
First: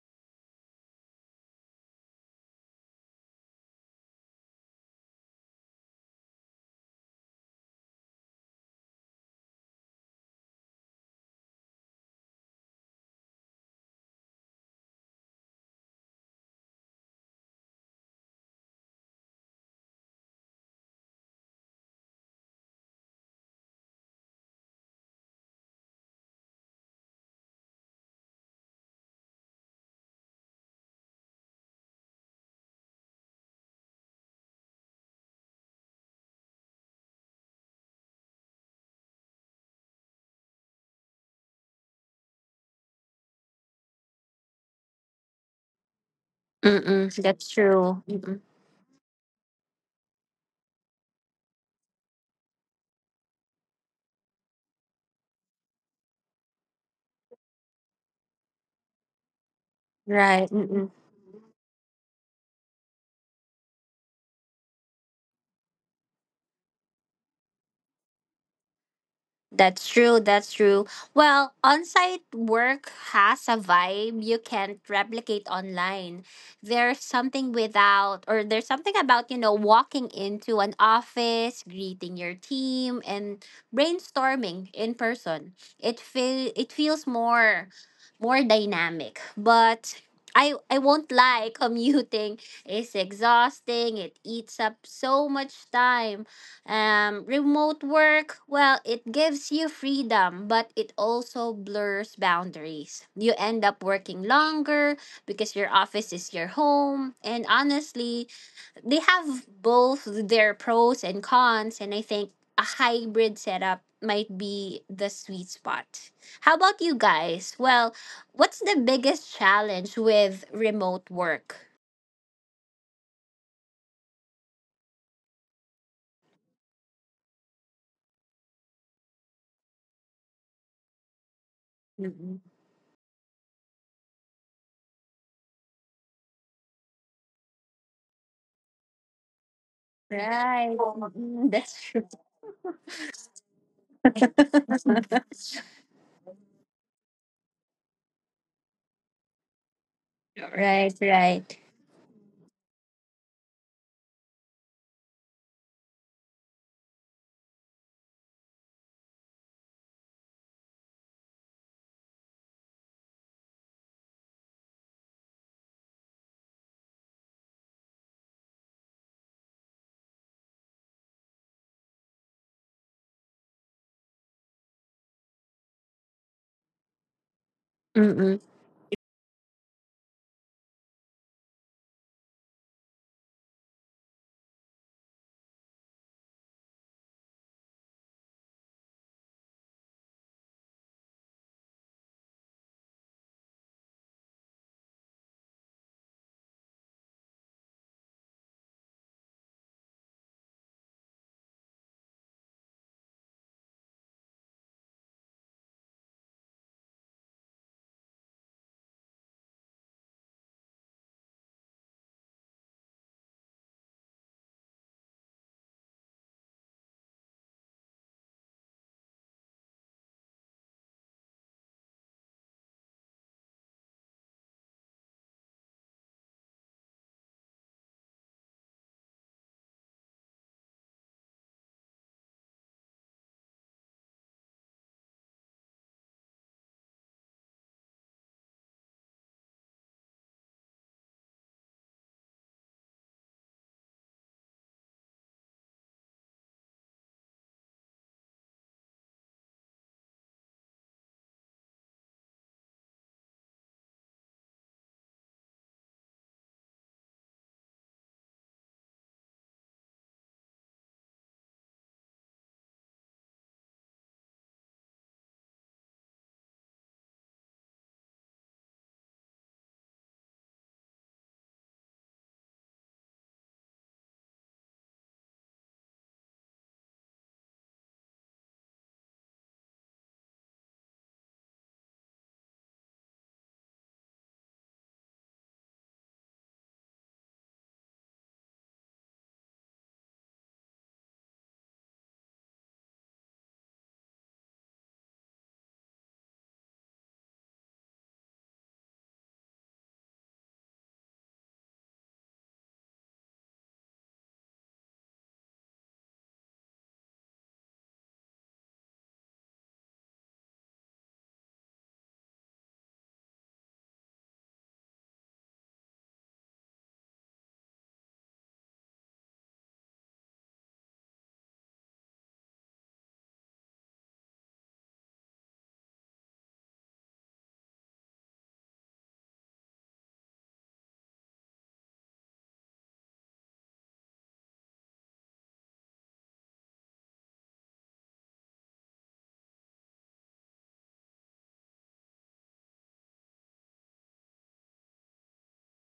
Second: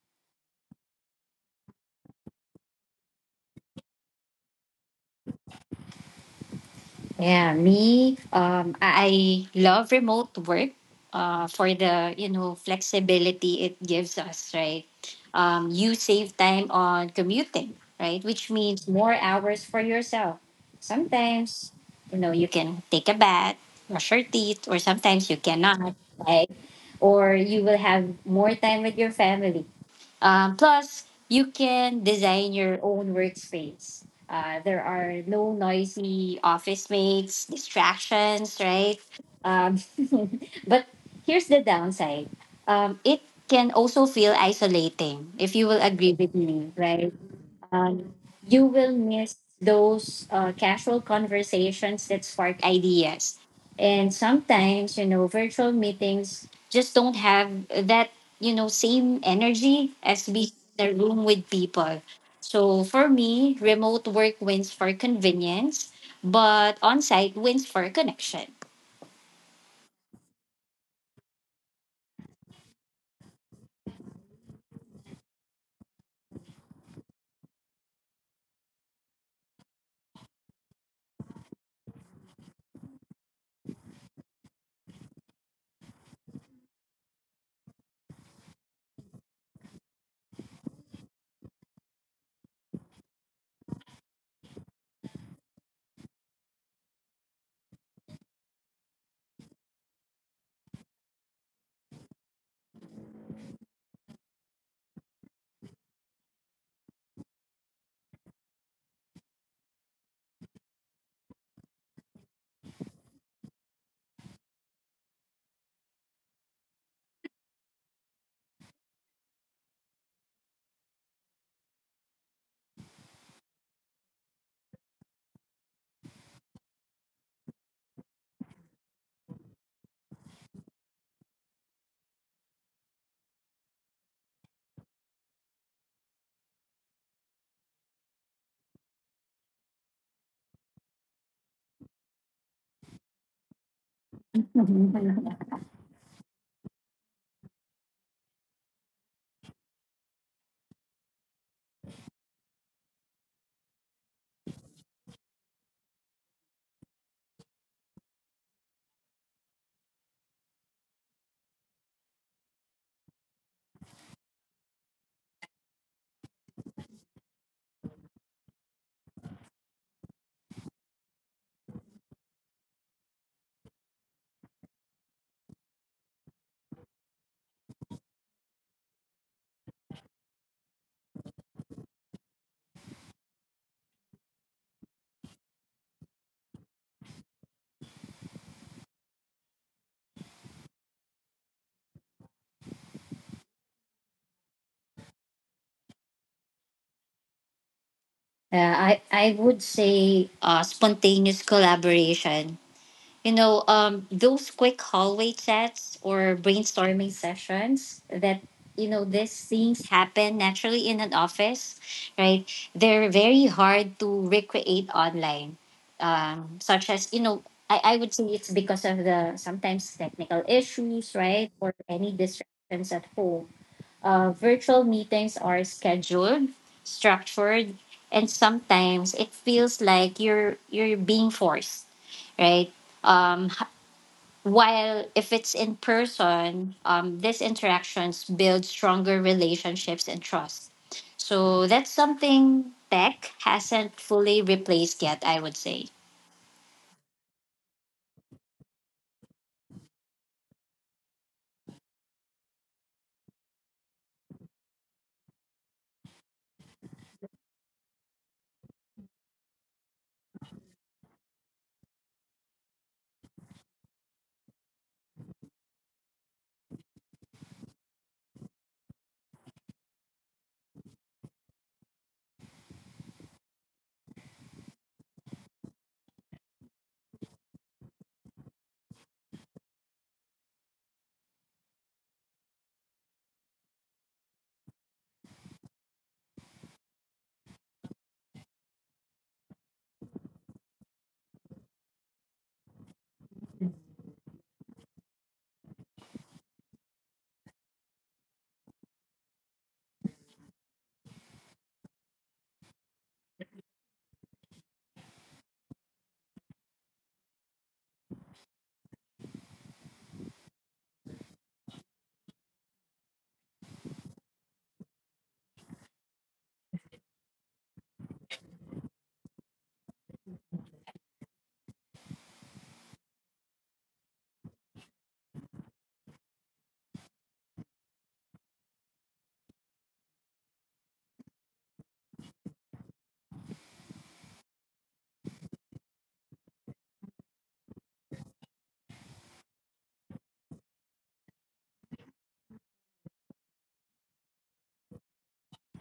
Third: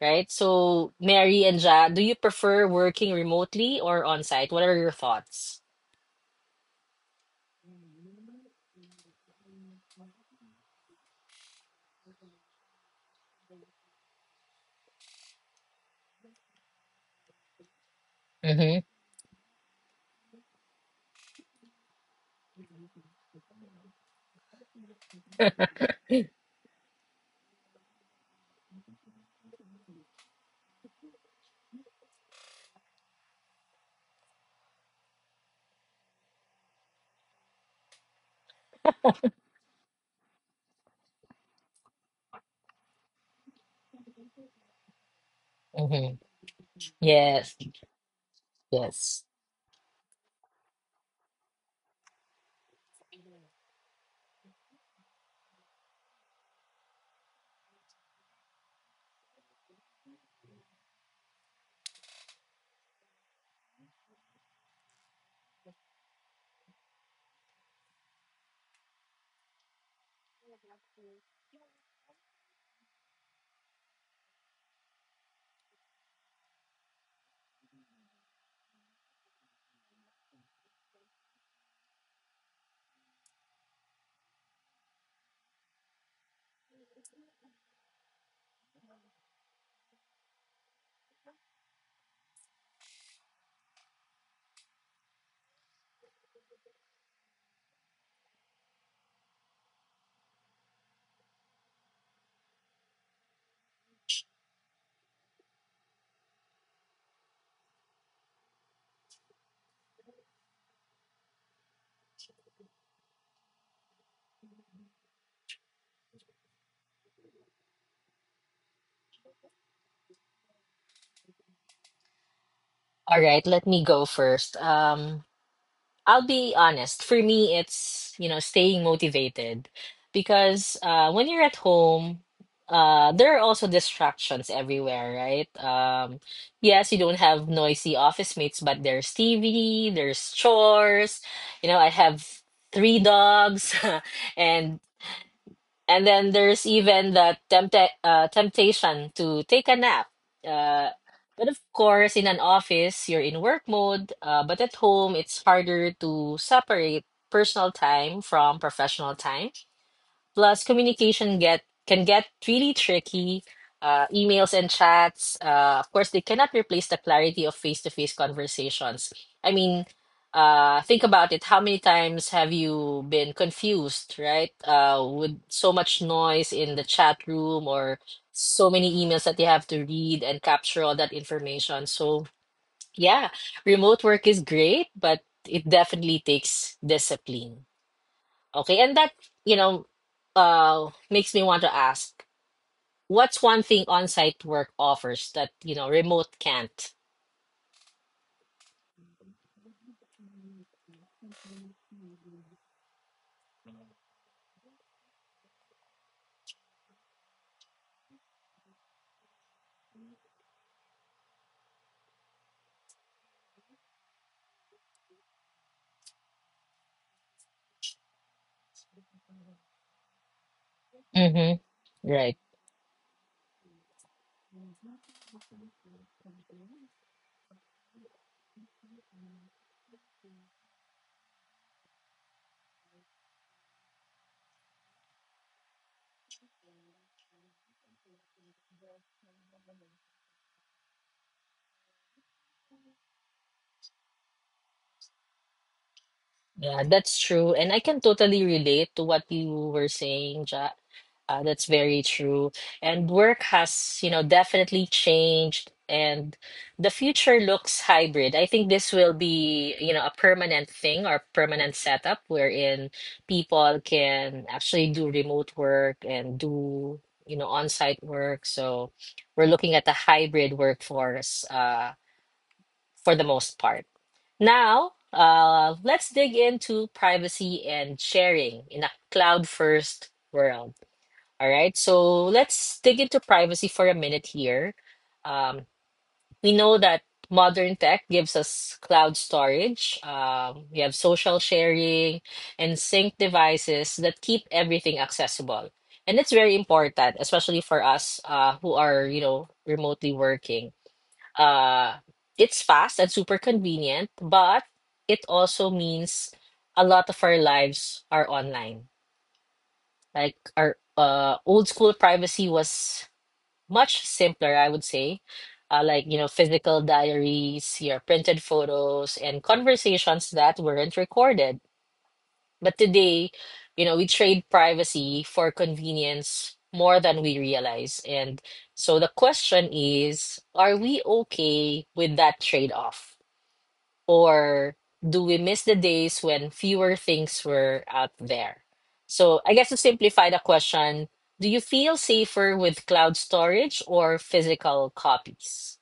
right? So, Mary and Ja, do you prefer working remotely or on site? What are your thoughts? Yeah, me, um, I I love remote work uh, for the, you know, flexibility it gives us, right? Um, you save time on commuting, right? Which Mm-hmm, means more hours for yourself. Sometimes, you know, you can take a bath, brush your teeth, or sometimes you cannot, right? Or you will have more time with your family. Um, plus, you can design your own workspace. Uh, there are no noisy office mates, distractions, right? Um, but here's the downside, um, it can also feel isolating, if you will agree mm-hmm. with me, Mm-mm, right? that's Yes, true. Um, Mm-mm, you will yes. miss those uh, casual conversations that spark ideas. And sometimes, you know, virtual meetings just don't have that, you know, same energy as right. being in Mm-mm. a room with people. So for me, remote work wins for convenience, but on site wins for connection. That's true. That's true. Well, on site work has a vibe you can't replicate online. There's something without, or there's something about, you know, walking into an office, greeting your team, and brainstorming in person. It feel it feels more more dynamic. But I I won't lie, commuting is exhausting. It eats up so much time um, remote work, well, it gives you freedom, but it also blurs boundaries. You end up working longer because your office is your home. And honestly, they have both their pros and cons. And I think a hybrid setup might be the sweet spot. How about you guys? Well, what's the biggest challenge with remote work? All right, let me go first. Um, I'll be honest. For me, it's, you know, staying motivated because uh, when you're at home, uh, there are also distractions everywhere, right? Um, yes, you don't have noisy office mates, but there's T V, there's Right. chores. Mm, You know, that's I true. have three dogs, and and then there's even the tempta- uh, temptation to take a nap. Uh, Right, but right. of course, in an office, you're in work mode, uh, but at home, it's harder to separate personal time from professional time. Plus, communication get can get really tricky. Uh, emails and chats, uh, of course, they cannot replace the clarity of face-to-face conversations. I mean, uh, think about it. How many times have you been confused, right? Uh, with so much noise in the chat room or so many emails that you have to read and capture all that information. So, yeah, remote work is great, but it definitely takes discipline. Okay, and that, you know, uh makes me want to ask, what's one thing on-site work offers that, you know, remote can't? Uh, I, I would say uh, spontaneous collaboration, you know, um, those quick hallway chats or brainstorming sessions that, you know, these things happen naturally in an office, right? They're very hard to recreate online, um, such as, you know, I, I would say it's because of the sometimes technical issues, right? Mm-hmm. Or any Right. distractions at home. uh, virtual meetings are scheduled, structured, and sometimes it feels like you're you're being forced, right? Um, h- while if it's in person, um, these interactions build stronger relationships and trust. So that's something tech hasn't fully replaced yet, I would say. Yeah, that's true. And I can totally relate to what you were saying, Ja. Uh, that's very true. And work has, you know, definitely changed, and the future looks hybrid. I think this will be, you know, a permanent thing or permanent setup wherein people can actually do remote work and do, you know, on-site work. So we're looking at a hybrid workforce, uh, for the most part. Now, uh, let's dig into privacy and sharing in a cloud first world. All right, so let's dig into privacy for a minute here. Um, we know that modern tech gives us cloud storage, um, we have social sharing, and sync devices that keep everything accessible. And it's very important, especially for us uh, who are, you know, remotely working uh it's fast and super convenient, but it also means a lot of our lives are online. Like our uh old school privacy was much simpler, I would say. Uh, like, you know, physical diaries, your printed photos, and conversations that weren't recorded. But today, you know, we trade privacy for convenience more than we realize. And so the question is, are we okay with that trade-off? Or do we miss the days when fewer things were out there? So I guess to simplify the question, do you feel safer with cloud storage or physical copies?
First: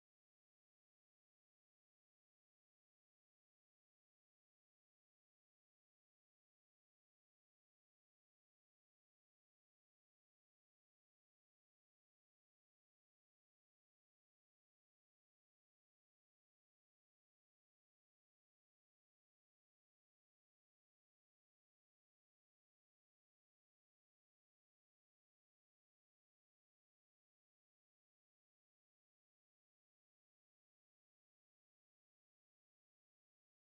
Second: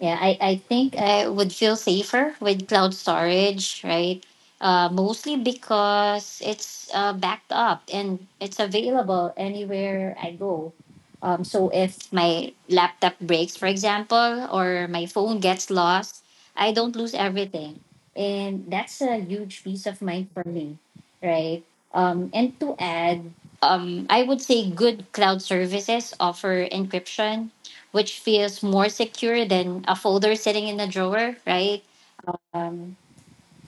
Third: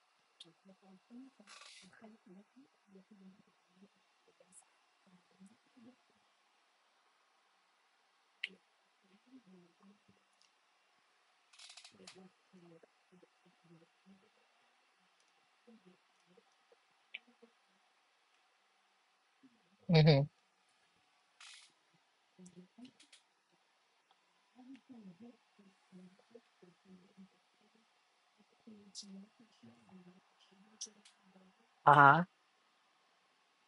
Yeah, I, I think I would feel safer with cloud storage, right? Uh, mostly because it's uh, backed up and it's available anywhere I go. Um, so if my laptop breaks, for example, or my phone gets lost, I don't lose everything. And that's a huge peace of Mm-hmm. mind for me, right? Um, and to add, um, I would say good cloud services offer encryption which feels more secure than a folder sitting in a drawer, right? Uh-huh. Um,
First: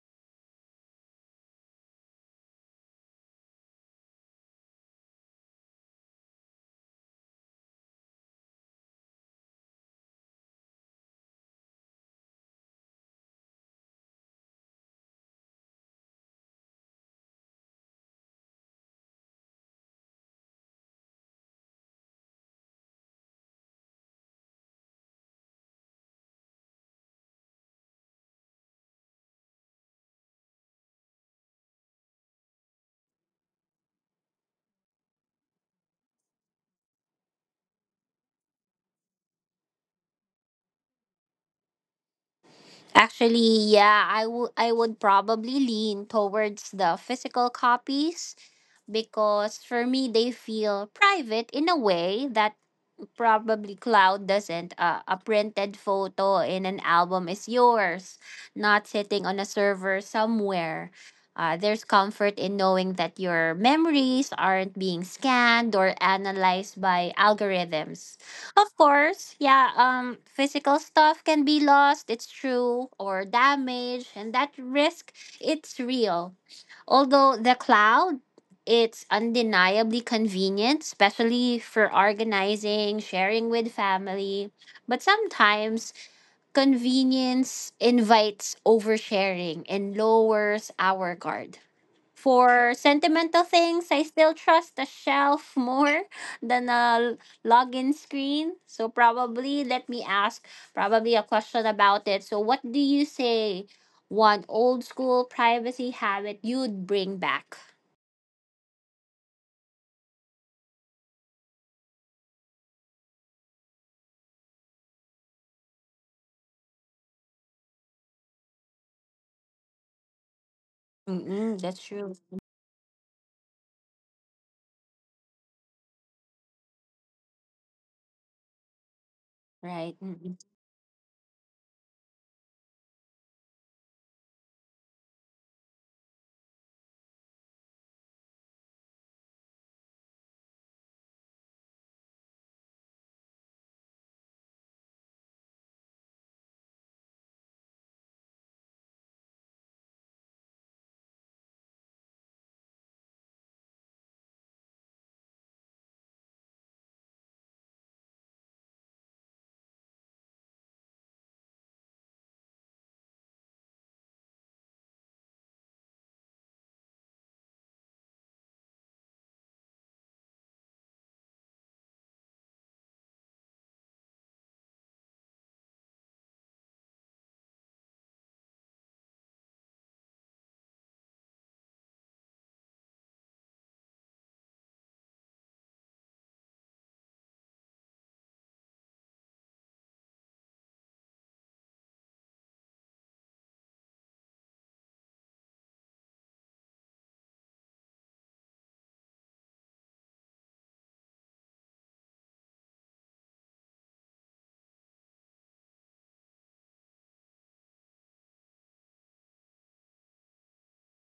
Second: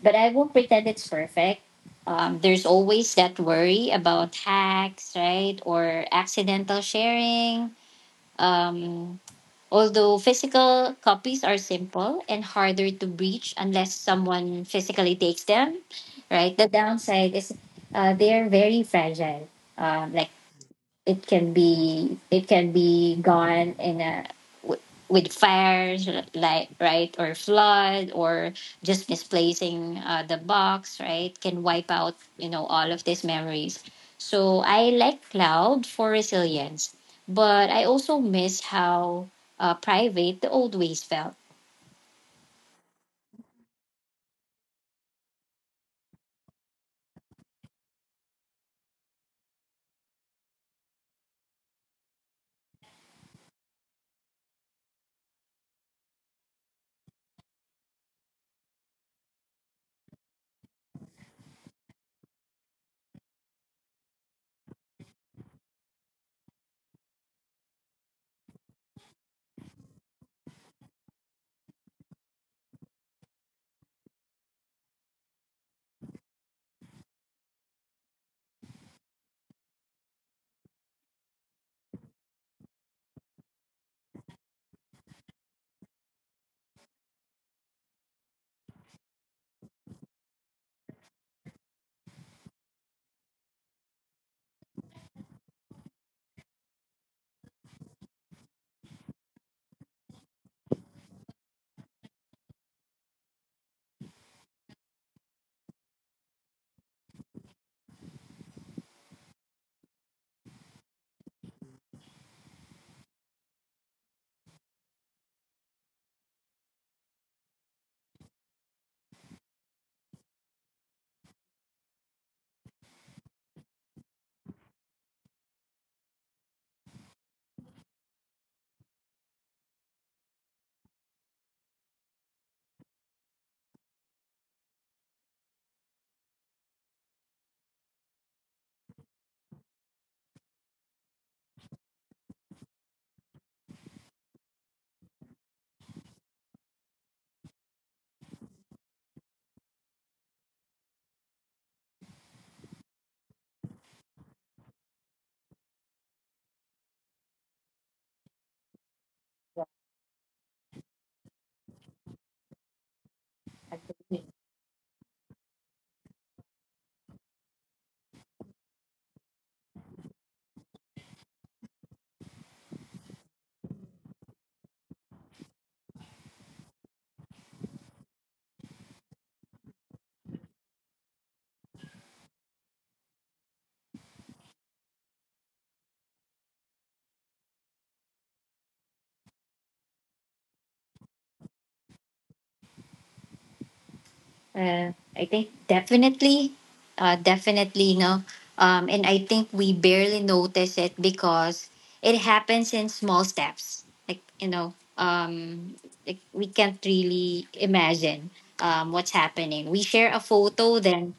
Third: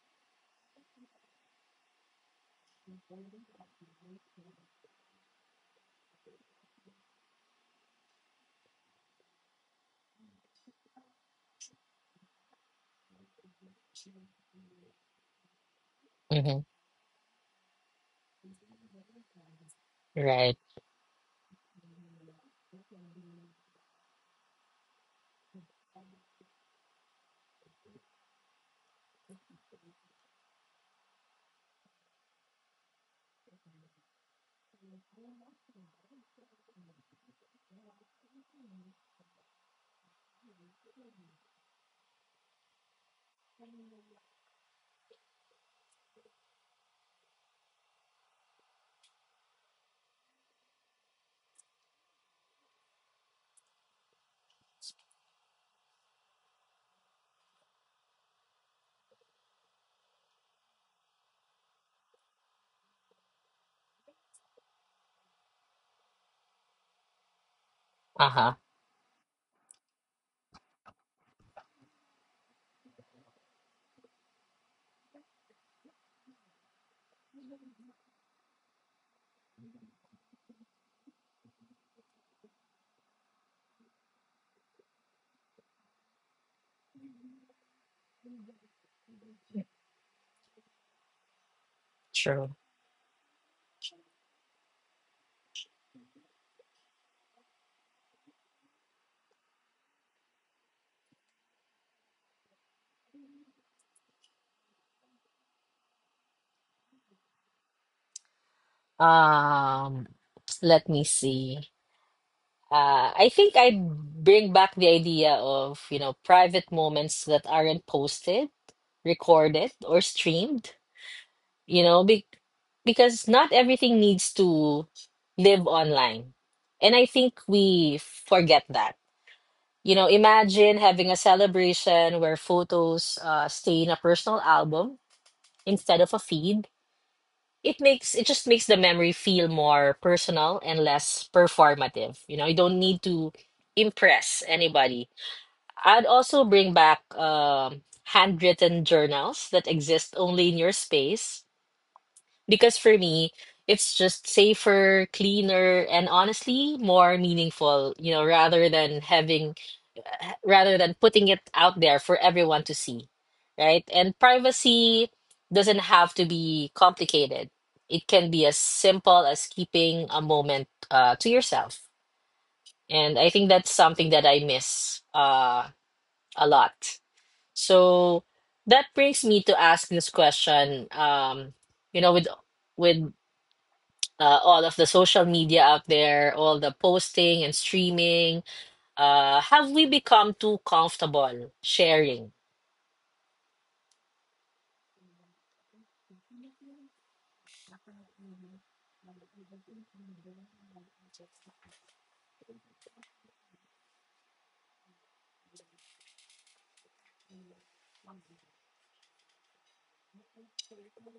but I won't pretend it's perfect. Um, there's always that worry about hacks, right? Or accidental sharing. Um, although physical copies are simple and harder to breach unless someone physically takes them, right? Mm-hmm. The downside is uh, they're very fragile. Um, like Right. it can be it can be gone in a w- with fires like, right, or flood or just misplacing uh, the box, right, can wipe out you know all of these memories, so I like cloud for resilience, but I also miss how uh, private the old ways felt. Actually, yeah, I would I would probably lean towards the physical copies because for me they feel private in a way that probably Cloud doesn't. Uh, a printed photo in an album is yours, not sitting on a server somewhere. Uh, there's comfort in knowing that your memories aren't being scanned or analyzed by algorithms. Uh-huh. Of course, yeah, um, physical stuff can be lost, it's true, or damaged, and that risk, it's real. Although the cloud, it's undeniably convenient, especially for organizing, sharing with family. But sometimes convenience invites oversharing and lowers our guard. True. For sentimental things, I still trust the shelf more than a login screen. So probably let me ask probably a question about it. So what do you say, one old school privacy habit you'd bring back? Um, let me see. Uh, I think I bring back the idea of, you know, private moments that aren't posted, recorded, or streamed, Mm-mm, that's you know, true. be because not everything needs to live online. And I think we forget that. You Right. know, Mm-mm. imagine having a celebration where photos uh, stay in a personal album instead of a feed. It makes it just makes the memory feel more personal and less performative. You know, you don't need to impress anybody. I'd also bring back um handwritten journals that exist only in your space. Because for me, it's just safer, cleaner, and honestly more meaningful, you know, rather than having, rather than putting it out there for everyone to see, right? And privacy doesn't have to be complicated. It can be as simple as keeping a moment uh, to yourself. And I think that's something that I miss uh, a lot. So that brings me to ask this question, um, you know, with with uh, all of the social media out there, all the posting and streaming, uh, have we become too comfortable sharing? Uh, I think definitely, uh, definitely no. Um, and I think we barely notice it because it happens in small steps. Like you know, um, like we can't really imagine um, what's happening. We share a photo, then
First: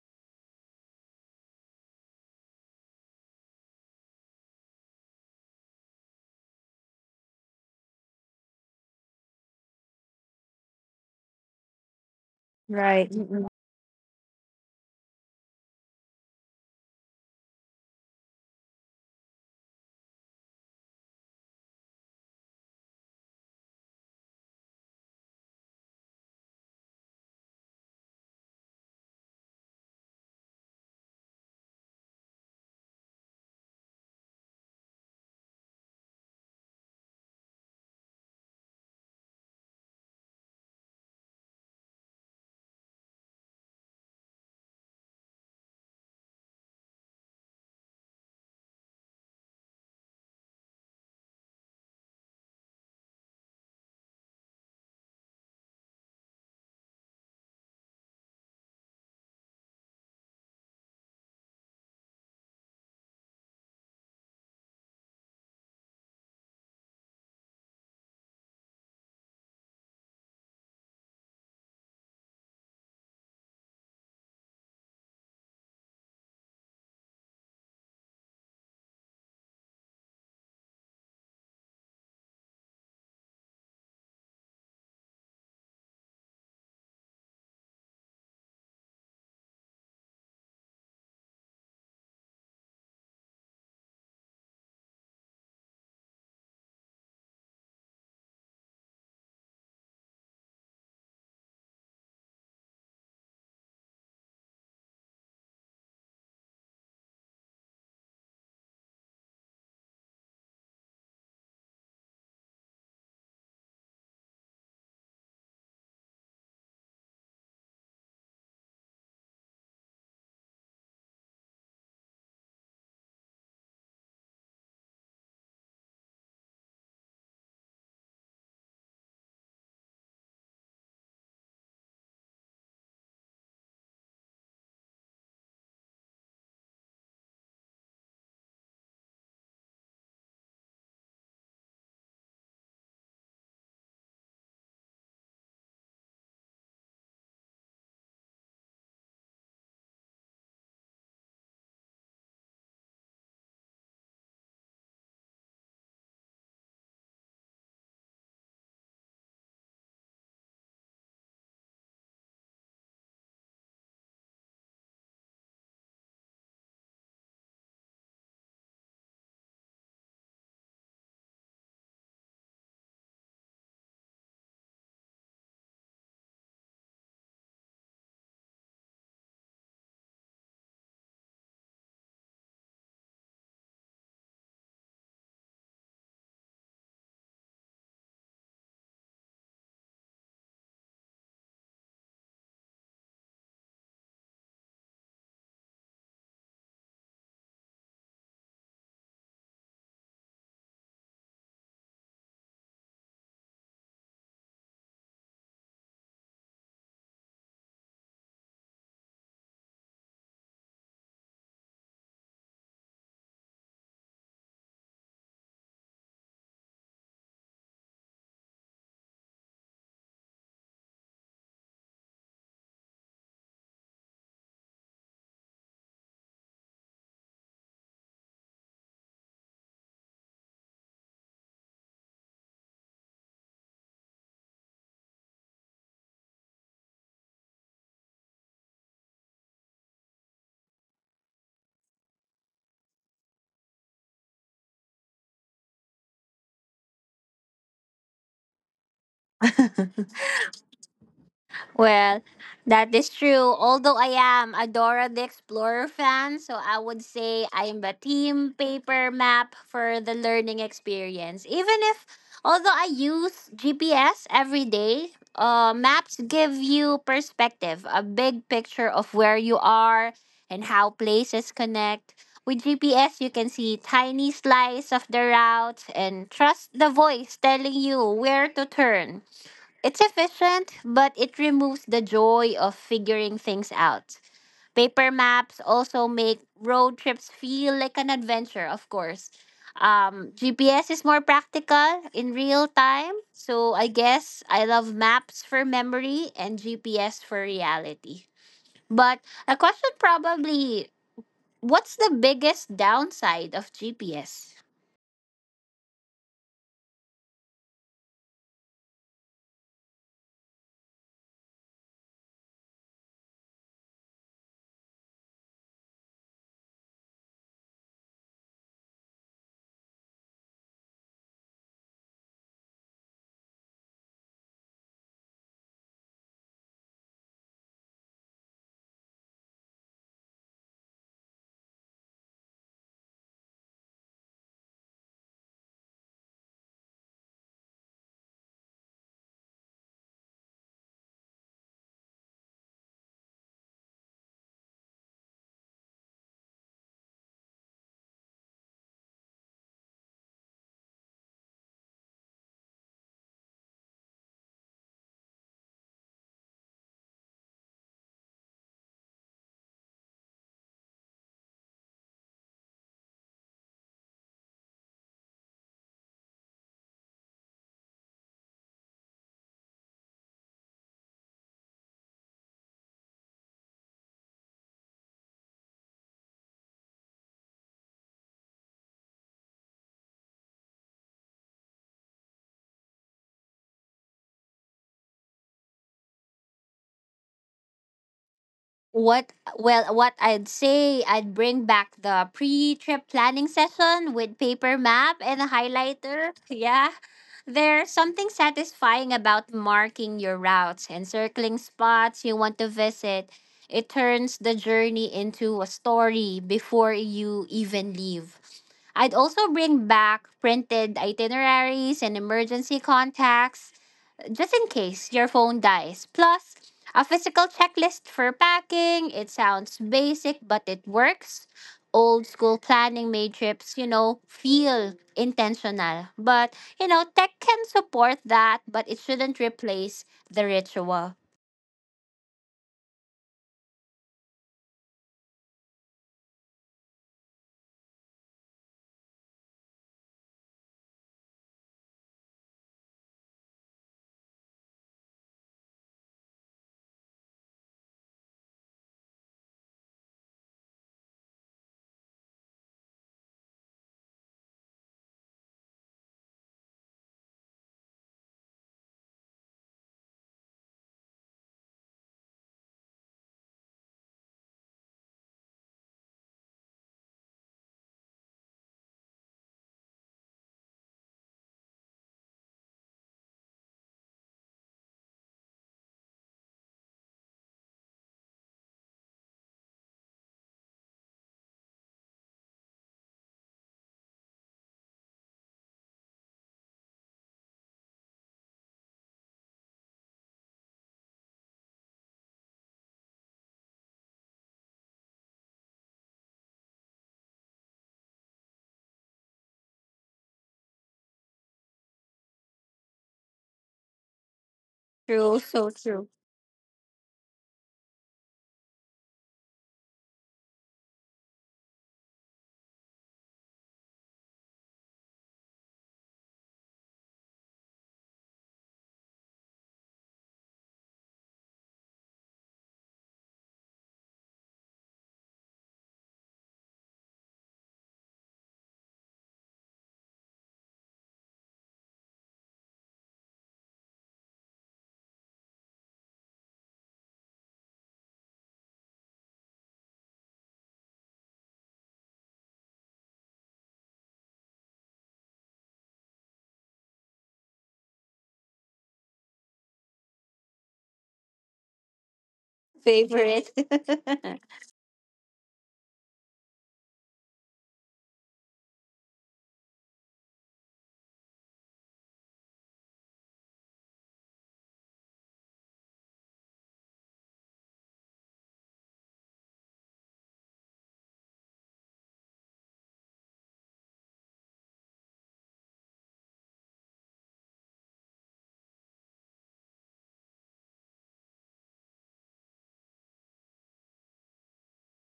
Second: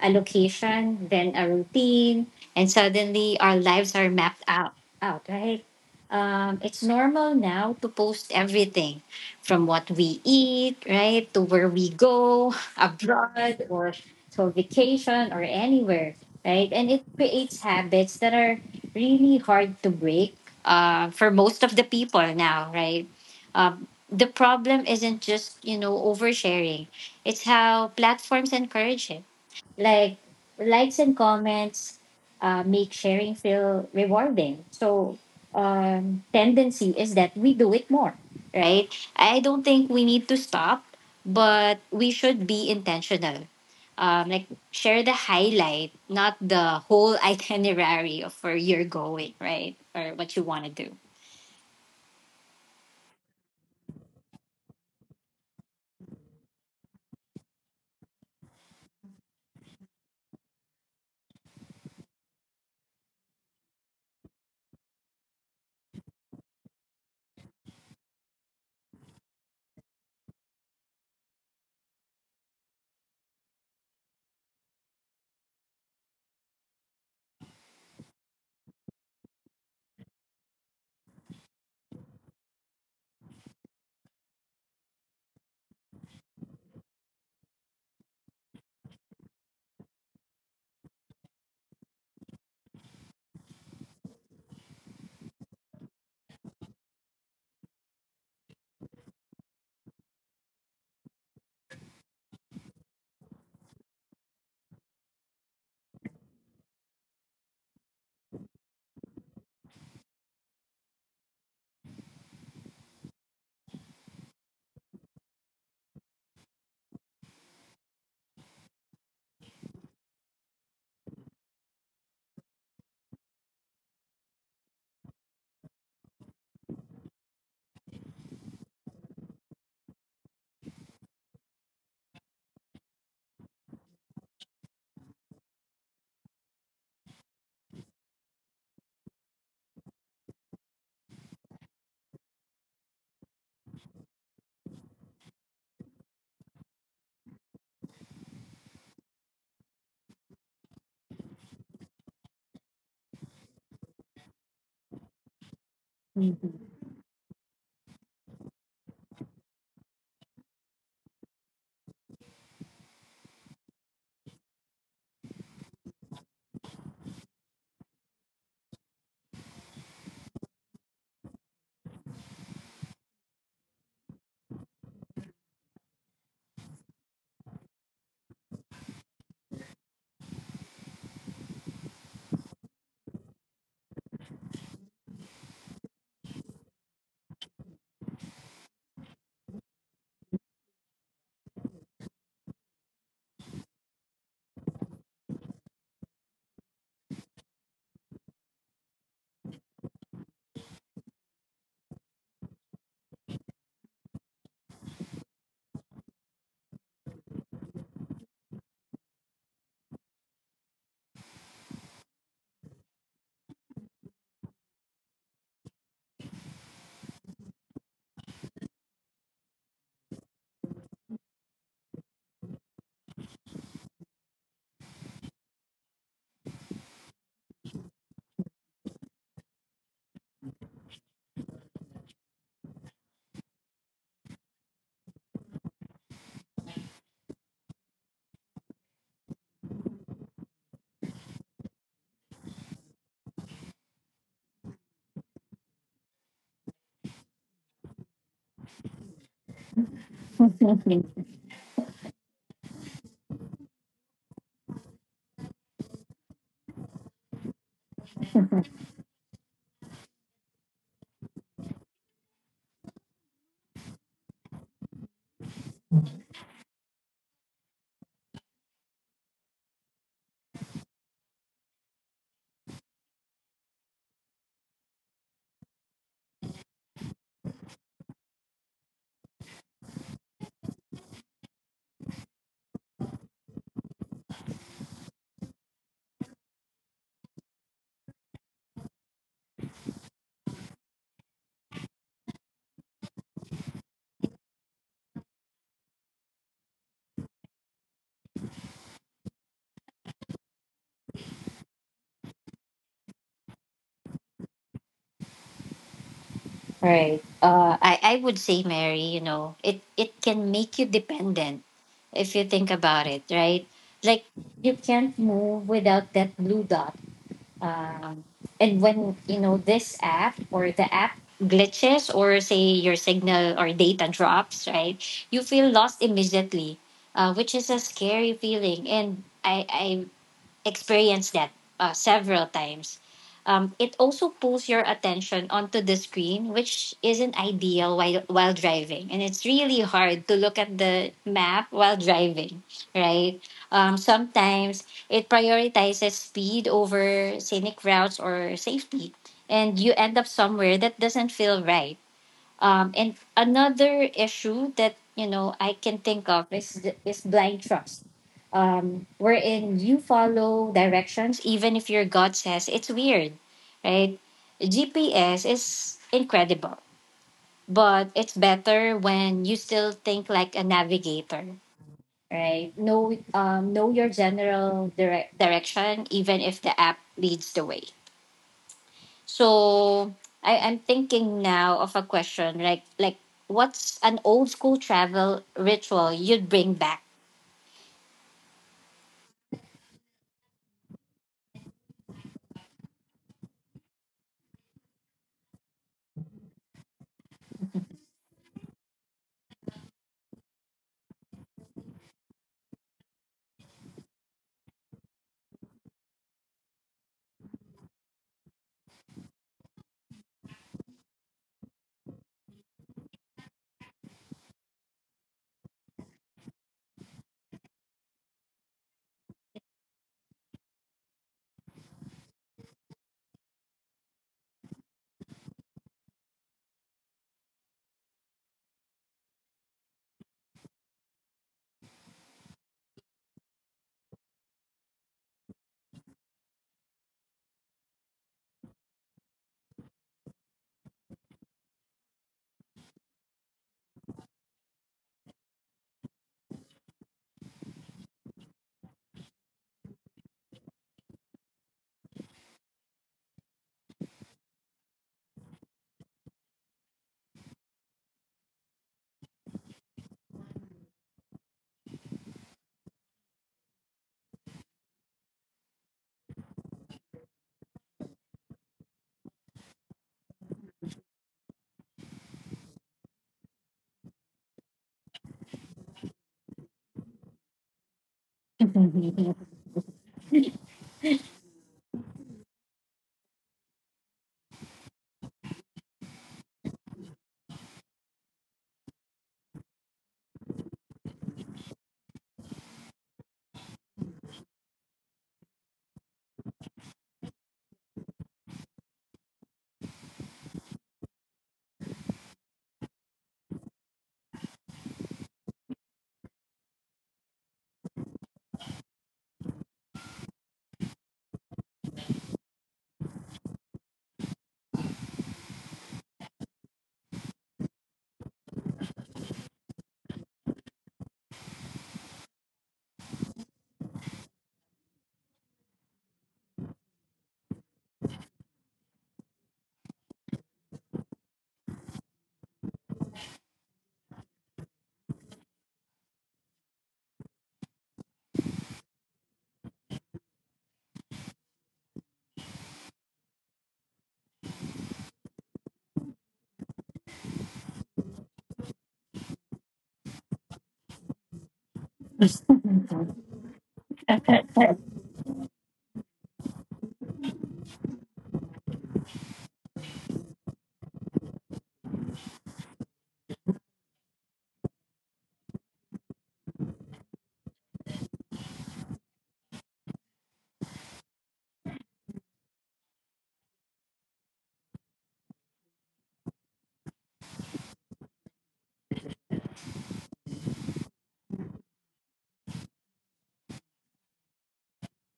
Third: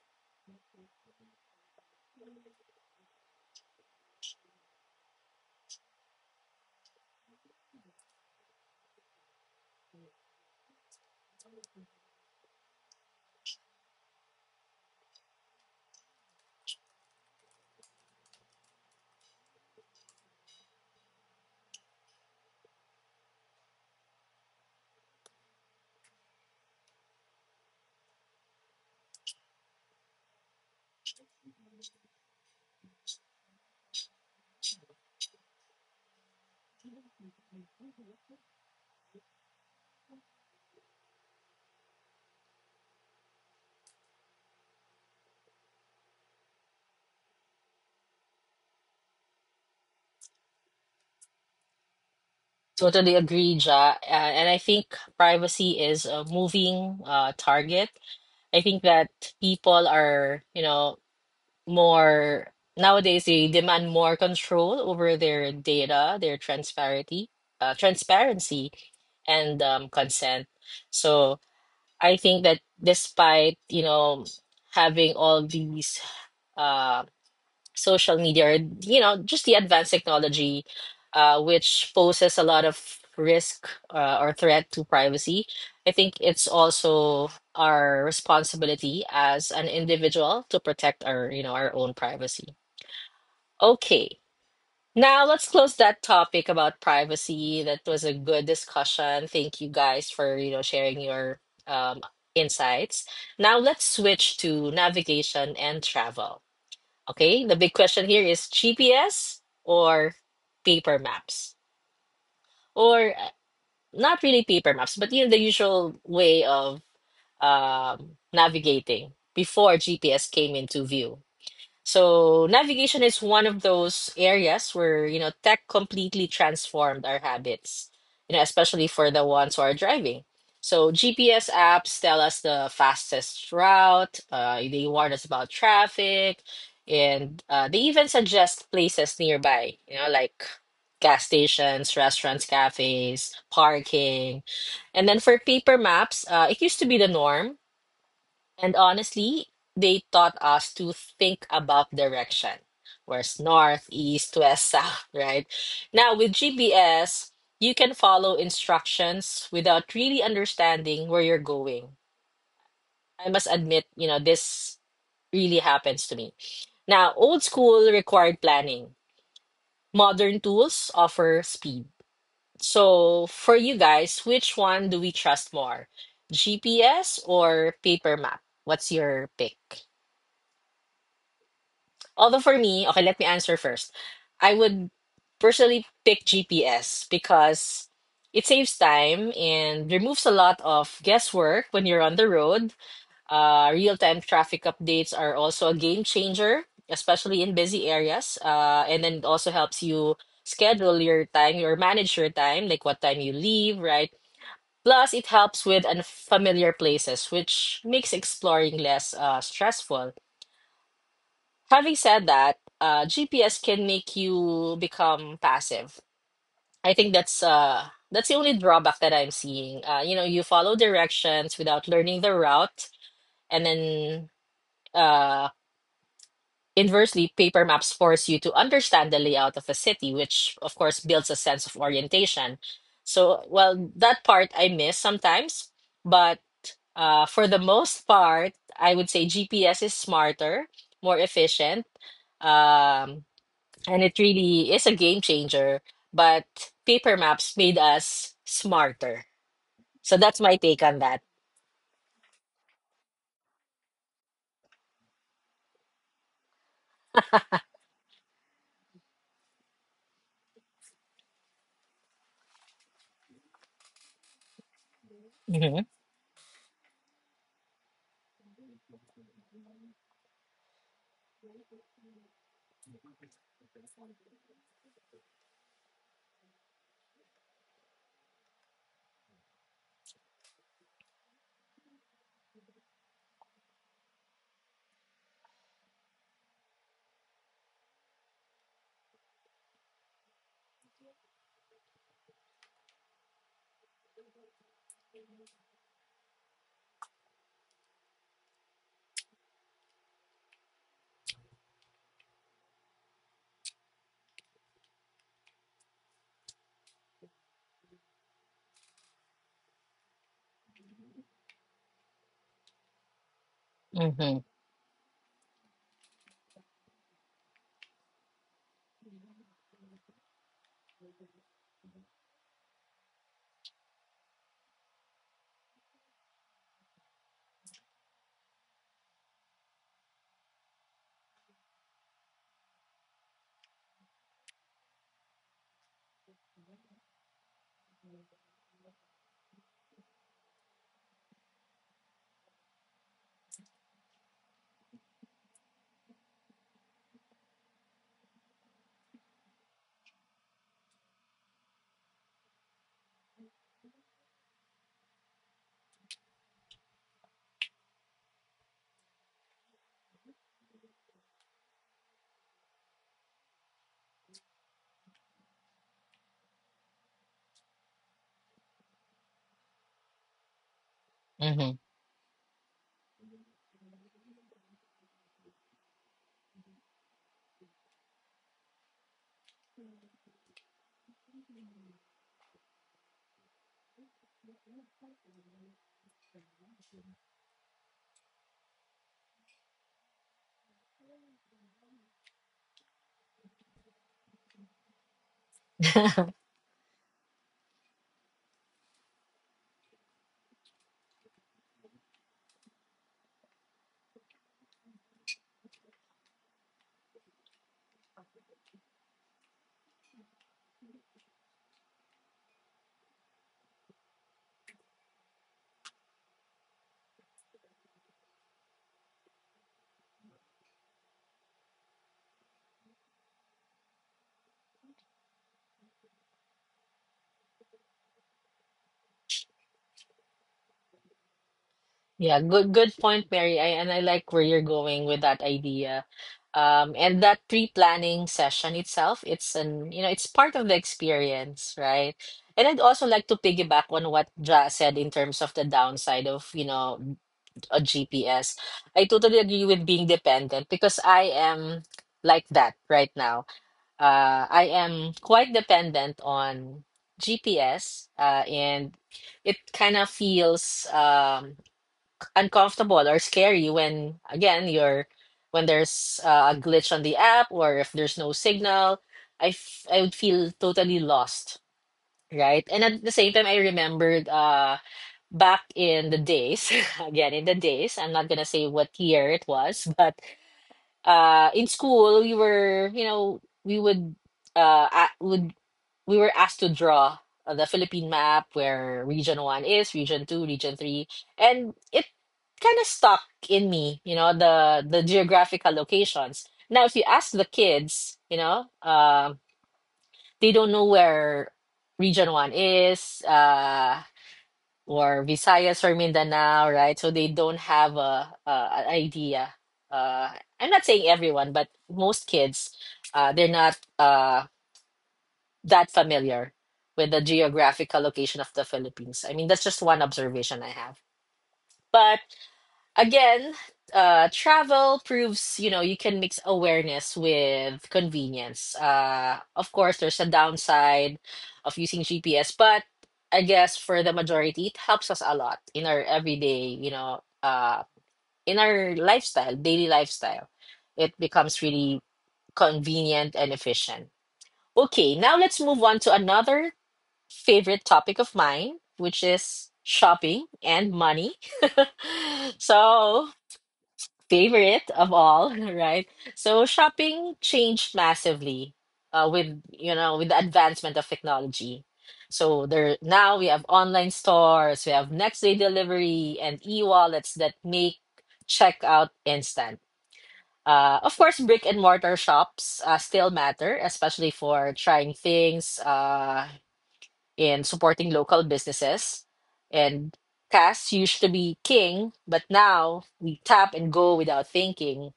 a location, then a routine, and suddenly our lives are mapped out. Out right. Um, it's normal now to post everything from what we eat, right, to where we go, Right. Mm-mm. abroad or to a vacation or anywhere, right? And it creates habits that are really hard to break uh, for most of the people now, right? Um, the problem isn't just, you know, oversharing. It's how platforms encourage it like likes and comments uh, make sharing feel rewarding. So um, tendency is that we do it more, right? I don't think we need to stop, but we should be intentional. Um, like share the highlight, not the whole itinerary of where you're going, right, or what you want to do. Totally agree, Ja. Uh, and I think privacy is a moving uh, target. I think that people are, you know, more nowadays they demand more control over their data, their transparency, uh, transparency, and um, consent. So I think that despite, you know, having all these uh, social media, or, you know, just the advanced technology, uh, which poses a lot of risk uh, or threat to privacy, I think it's also our responsibility as an individual to protect our, you know, our own privacy. Okay. Now let's close that topic about privacy. That was a good discussion. Thank you guys for, you know, sharing your um, insights. Now let's switch to navigation and travel. Okay, the big question here is G P S or paper maps, or uh, not really paper maps, but you know the usual way of um, navigating before G P S came into view. So navigation is one of those areas where, you know, tech completely transformed our habits, you know, especially for the ones who are driving. So G P S apps tell us the fastest route, uh, they warn us about traffic, and uh, they even suggest places nearby, you know, like gas stations, restaurants, cafes, parking. And then for paper maps, uh, it used to be the norm, and honestly, they taught us to think about direction. Where's north, east, west, south, right? Now, with Mhm. G P S, you can follow instructions without really understanding where you're going. I must admit, you know, this really happens to me. Now, old school required planning, modern tools offer speed. So, for you guys, which one do we trust more? G P S or paper map? What's your pick? Although for me, okay, let me answer first. I would personally pick G P S because it saves time and removes a lot of guesswork when you're on the road. Uh, real-time traffic updates are also a game changer, especially in busy areas. Uh, and then it also helps you schedule your time or manage your time, like what time you leave, right? Plus, it helps with unfamiliar places, which makes exploring less uh, stressful. Having said that, uh, G P S can make you become passive. I think that's uh that's the only drawback that I'm seeing. Uh, you know, you follow directions without learning the route, and then uh inversely, paper maps force you to understand the layout of a city, which of course builds a sense of orientation. So, well, that part I miss sometimes, but uh, for the most part, I would say G P S is smarter, more efficient. Um, and it really is a game changer. But paper maps made us smarter. So that's my take on that. Well, that is true. Although I am a Dora the Explorer fan, so I would say I'm the team paper map for the learning experience. Even if, although I use G P S every day, uh, Hmm. maps give you perspective, a big picture of where you are and how places connect. With G P S, you can see tiny slice of the route and trust the voice telling you where to turn. It's efficient, but it removes the joy of figuring things out. Paper maps also make road trips feel like an adventure, of course. Um, G P S is more practical in real time. So I guess I love maps for memory and G P S for reality. But a question probably, what's the biggest downside of G P S? Right. Uh, I I would say, Mary, you know, it it can make you dependent if you think about it, right? Like Hmm. you can't move without that blue dot. Um, and when you know this app or the app glitches or say your signal or data drops, right? You feel lost immediately, uh, which is a scary feeling. And I, I experienced that uh, several times. Um, it also pulls your attention onto the screen, which isn't ideal while, while driving. And it's really hard to look at the map while driving, right? Um, sometimes it prioritizes speed over scenic routes or safety, and you end up somewhere that doesn't feel right. Um, and another issue that you know I can think of is th- is blind trust, um, wherein you follow directions even if your gut says it's weird, right? G P S is incredible, but it's better when you still think like a navigator, Hmm. right? Know um, know your general dire- direction even if the app leads the way. So I, I'm thinking now of a question like like what's an old school travel ritual you'd bring back? What well, what I'd say, I'd bring back the pre-trip planning session with paper map and a highlighter. Yeah. There's something satisfying about marking your routes and circling spots you want to visit. It turns the journey into a story before you even leave. I'd also bring back printed itineraries and emergency contacts just in case your phone dies. Plus, a physical checklist for packing. It sounds basic, but it works. Old school planning made trips, you know, feel intentional. But, you know, tech can support that, but it shouldn't replace the ritual. Yeah, good good point, Mary. I, and I like where you're going with that idea. Um, and that pre-planning session itself, it's an you know, it's part of the experience, right? And I'd also like to piggyback on what Ja said in terms of the downside of, you know, on G P S. I totally agree with being dependent because I am like that right now. Uh, I am quite dependent on G P S, uh, and it kind of feels um, uncomfortable or scary when, again, you're when there's uh, a glitch on the app or if there's no signal. I f- I would feel totally lost, right? And at the same time, I remembered. Uh, back in the days, again, in the days, I'm not gonna say what year it was, but uh, in school we were, you know, we would uh, a- would we were asked to draw uh, the Philippine map where Region One is, Region Two, Region Three, and it kind of stuck in me, you know, the the geographical locations. Now, if you ask the kids, you know, um, they don't know where Region One is. Uh, or True, so Visayas or true. Mindanao, right? So they don't have a, a an idea. Uh, I'm not saying everyone, but most kids, uh, they're not uh, that familiar with the geographical location of the Philippines. I mean, that's just one observation I have. But. Again, uh, travel proves, you know, you can mix awareness with convenience. Uh, of course, there's a downside of using G P S, but I guess for the majority, it helps us a lot in our everyday, you know, uh, in our lifestyle, daily lifestyle. It becomes really convenient and efficient. Okay, now let's move on to another favorite topic of mine, which is shopping and money. So Favorite. favorite of all, right? So shopping changed massively uh, with you know with the advancement of technology. So there now we have online stores, we have next day delivery and e-wallets that make checkout instant. Uh, of course, brick and mortar shops uh, still matter, especially for trying things uh, and supporting local businesses. And cash used to be king, but now we tap and go without thinking,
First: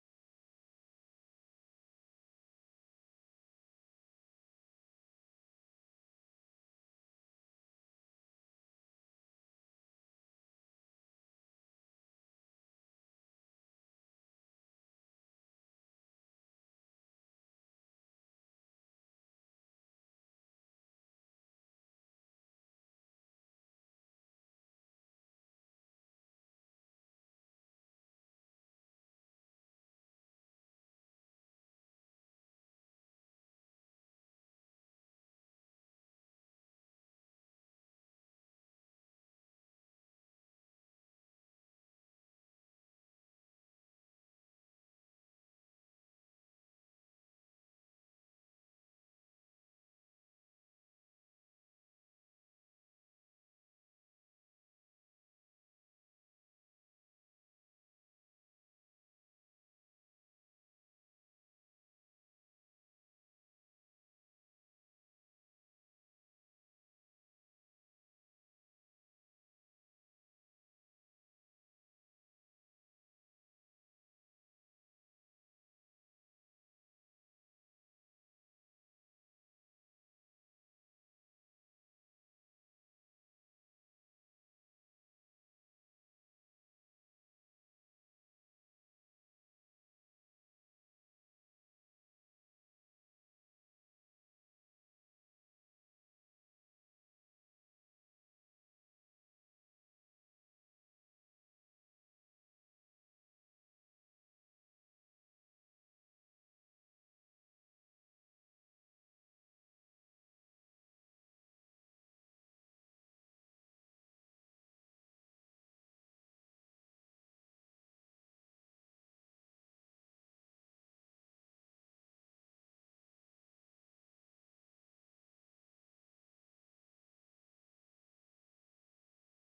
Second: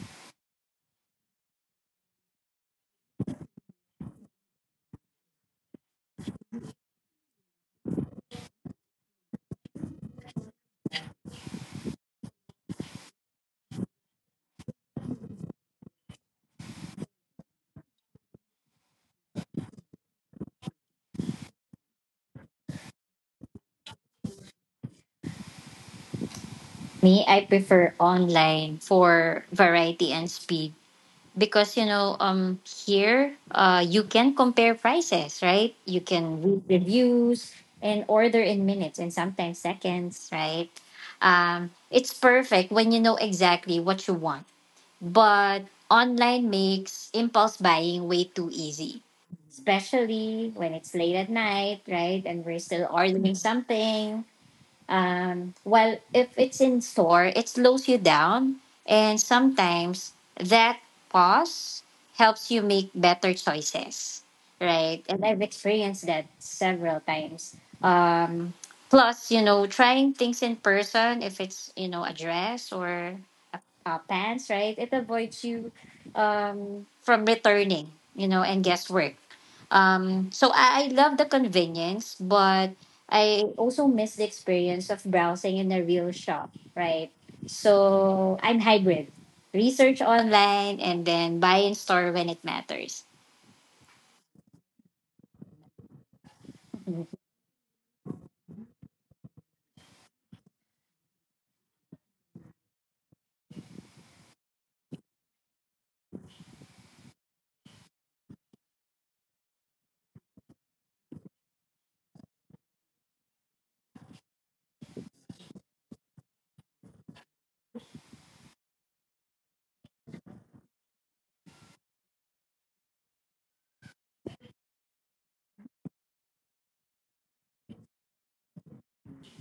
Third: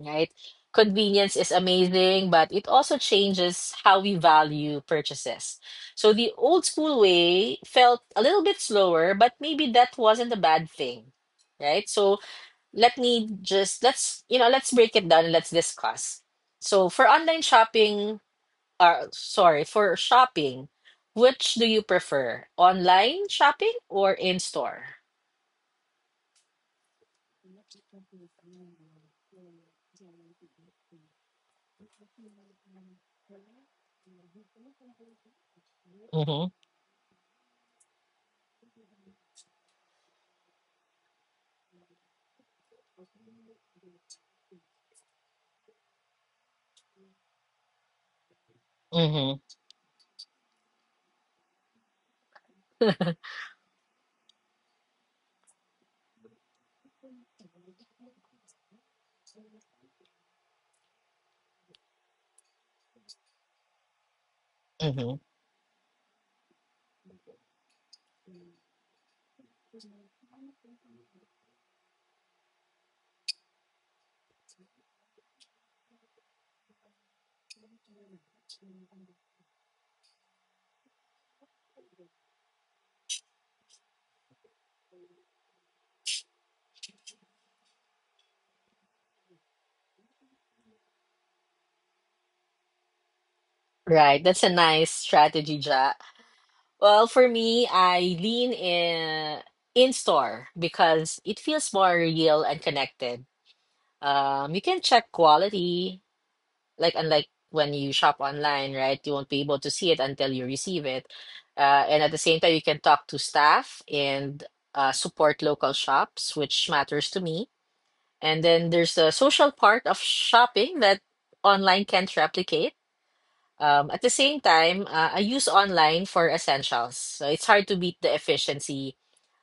right? Convenience is amazing, but it also changes how we value purchases. So the old school way felt a little bit slower, but maybe that wasn't a bad thing, right? So let me just let's you know let's break it down and let's discuss. So for online shopping, uh, sorry, for shopping, which do you prefer, online shopping or in store? Me, I prefer online for variety and speed because you know um here uh you can compare prices, right? You can Mm-hmm. read reviews and order in minutes and sometimes seconds, right? Um, it's perfect when you know exactly what you want. But online makes impulse buying way too easy, Mm-hmm. especially when it's late at night, right? And we're still ordering something. Um, well, if it's in store, it slows you down. And sometimes that pause helps you make better choices, right? Mm-hmm. And I've experienced that several times. Um, plus, you know, trying things in person, if it's, you know, a dress or uh, pants, right? It avoids you um, from returning, you know, and guesswork. Um, so I, I love the convenience, but I also miss the experience of browsing in a real shop, right? So I'm hybrid. Research online and then buy in store when it matters. Right, that's a nice strategy, Ja. Well, for me, I lean in in store because it feels more real and connected. Um, you can check quality, like unlike when you shop online, right? You won't be able to see it until you receive it. Uh, and at the same time, you can talk to staff and uh, support local shops, which matters to me. And then there's the social part of shopping that online can't replicate. Um, at the same time, uh, I use online for essentials. So it's hard to beat the efficiency.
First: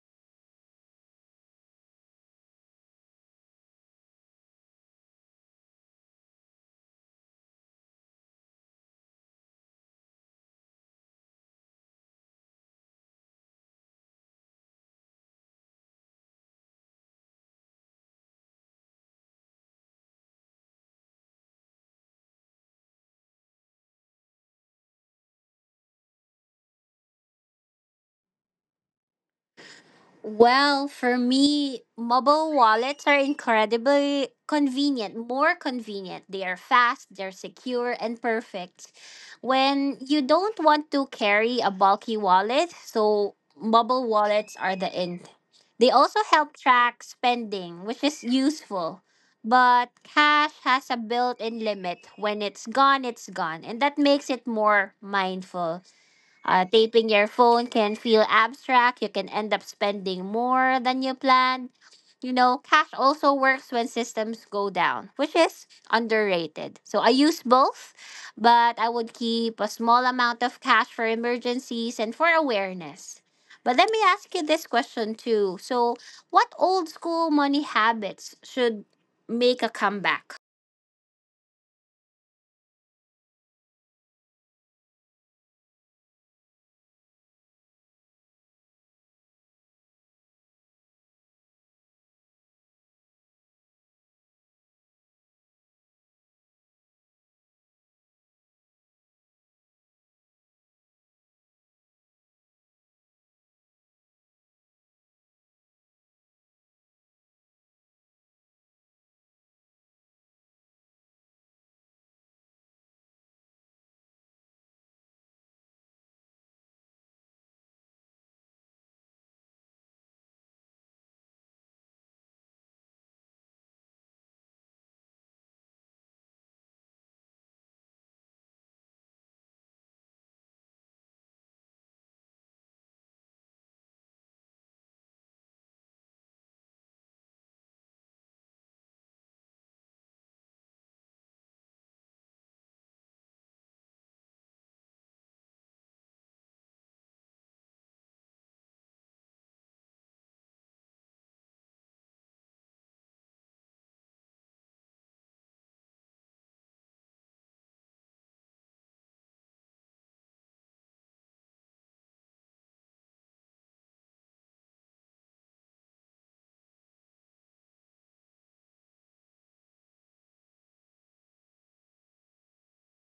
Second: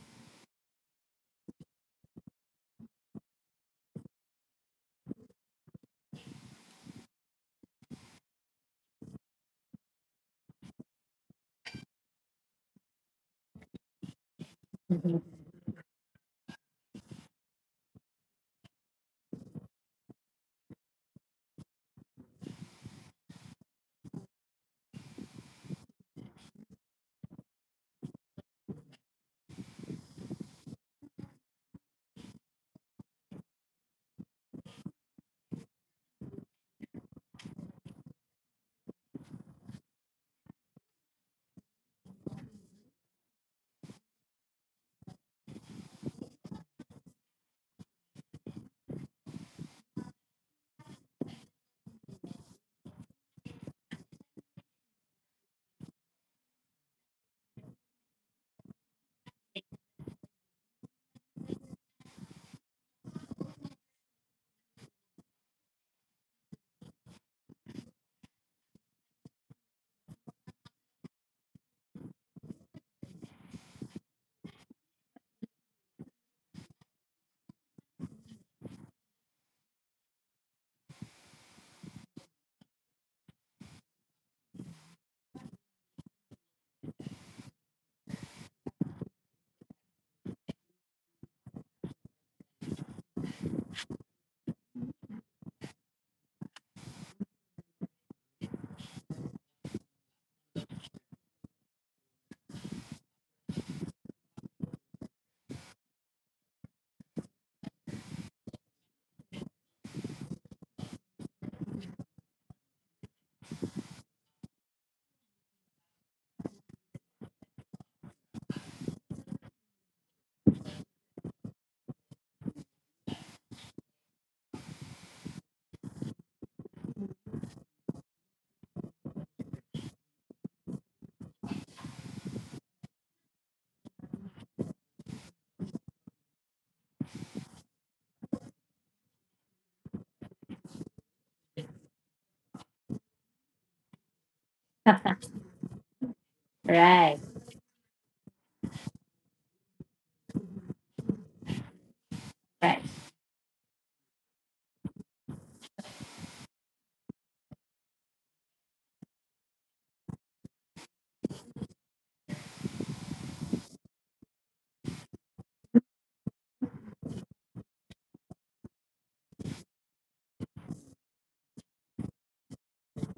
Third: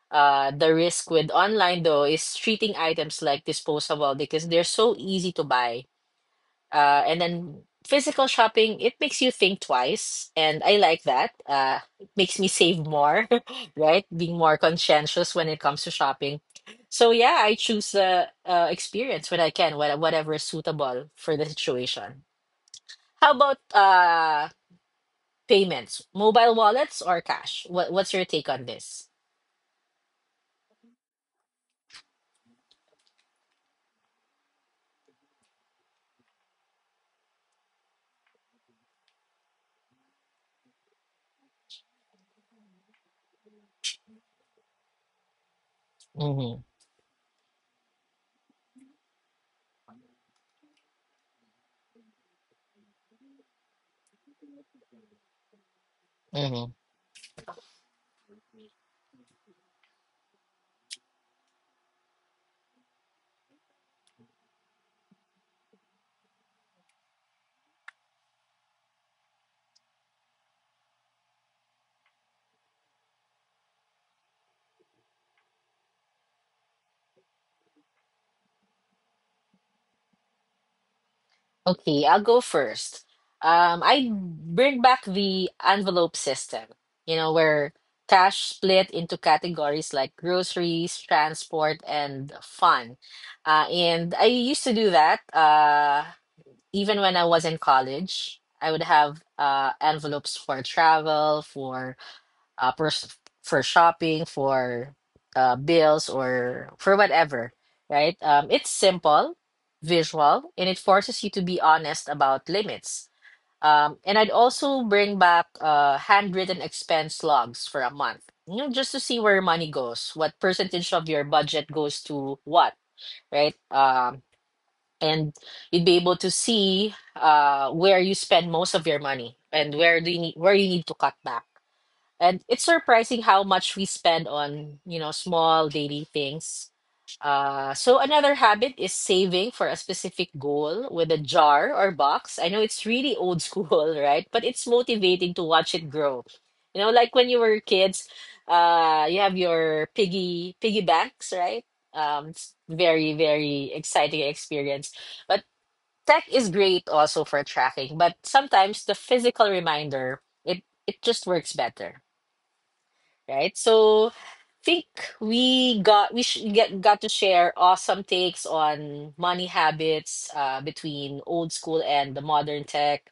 Uh, the risk with online, though, is treating items like disposable because they're so easy to buy. Uh, and then physical shopping, it makes you think twice. And I like that. Uh, it makes me save more, right? Being more conscientious when it comes to shopping. So yeah, I choose the uh, experience when I can, wha- whatever is suitable for the situation. How about uh payments, mobile wallets or cash? What what's your take on this? Well, for me, mobile wallets are incredibly convenient, more convenient. They are fast, they're secure, and perfect. When you don't want to carry a bulky wallet, so mobile wallets are the end. They also Hmm. help track spending, which is useful. But cash has a built in limit. When it's gone, it's gone. And that makes it more mindful. Uh, hmm. Taping your phone can feel abstract. You can end up spending more than you planned. You know, cash also works when systems go down, which is underrated. So I use both, but I would keep a small amount of cash for emergencies and for awareness. But let me ask you this question too. So, what old school money habits should make a comeback? Okay, I'll go first. Um, I bring back the envelope system, you know, where cash split into categories like groceries, transport, and fun. Uh, and I used to do that uh, even when I was in college. I would have uh, envelopes for travel, for. Uh, for, s- for shopping, for uh, bills, or for whatever, right? Um, it's simple, visual, and it forces you to be honest about limits. Um, and I'd also bring back uh, handwritten expense logs for a month, you know, just to see where money goes, what percentage of your budget goes to what, right? Um, and you'd be able to see uh, where you spend most of your money and where do you need, where you need to cut back, and it's surprising how much we spend on, you know, small daily things. Uh, so another habit is saving for a specific goal with a jar or box. I know it's really old school, right? But it's motivating to watch it grow. You know, Right, like when you were kids, uh, you have your piggy piggy banks, right? Um, it's right. very, very exciting experience. But tech is great also for tracking, but sometimes the physical reminder, it it just works better, right? So think we got we sh get got to share awesome takes on money habits uh, between old school and the modern tech.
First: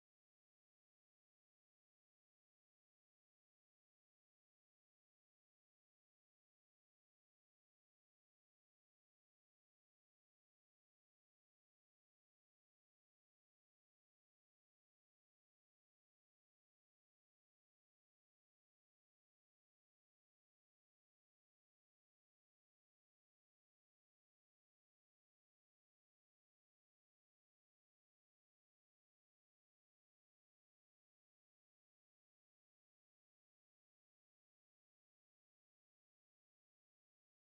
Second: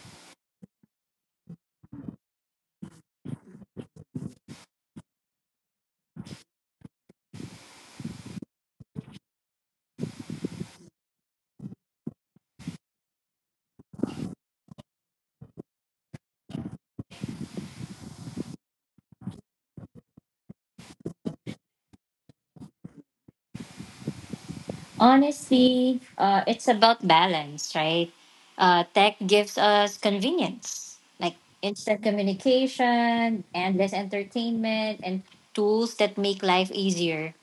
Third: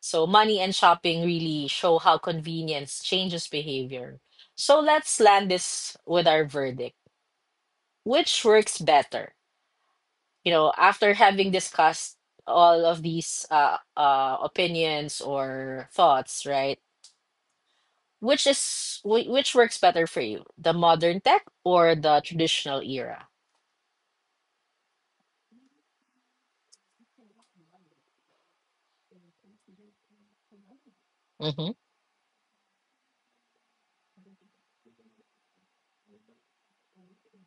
So money and shopping really show how convenience changes behavior. So let's land this with our verdict. Which works better? You know, after having discussed all of these uh, uh, opinions or thoughts, right? Which is whi- which works better for you, the modern tech or the traditional era? Honestly, uh, it's about balance, right? Uh, tech gives us convenience, like Hmm. instant communication, endless entertainment, and tools that make life easier.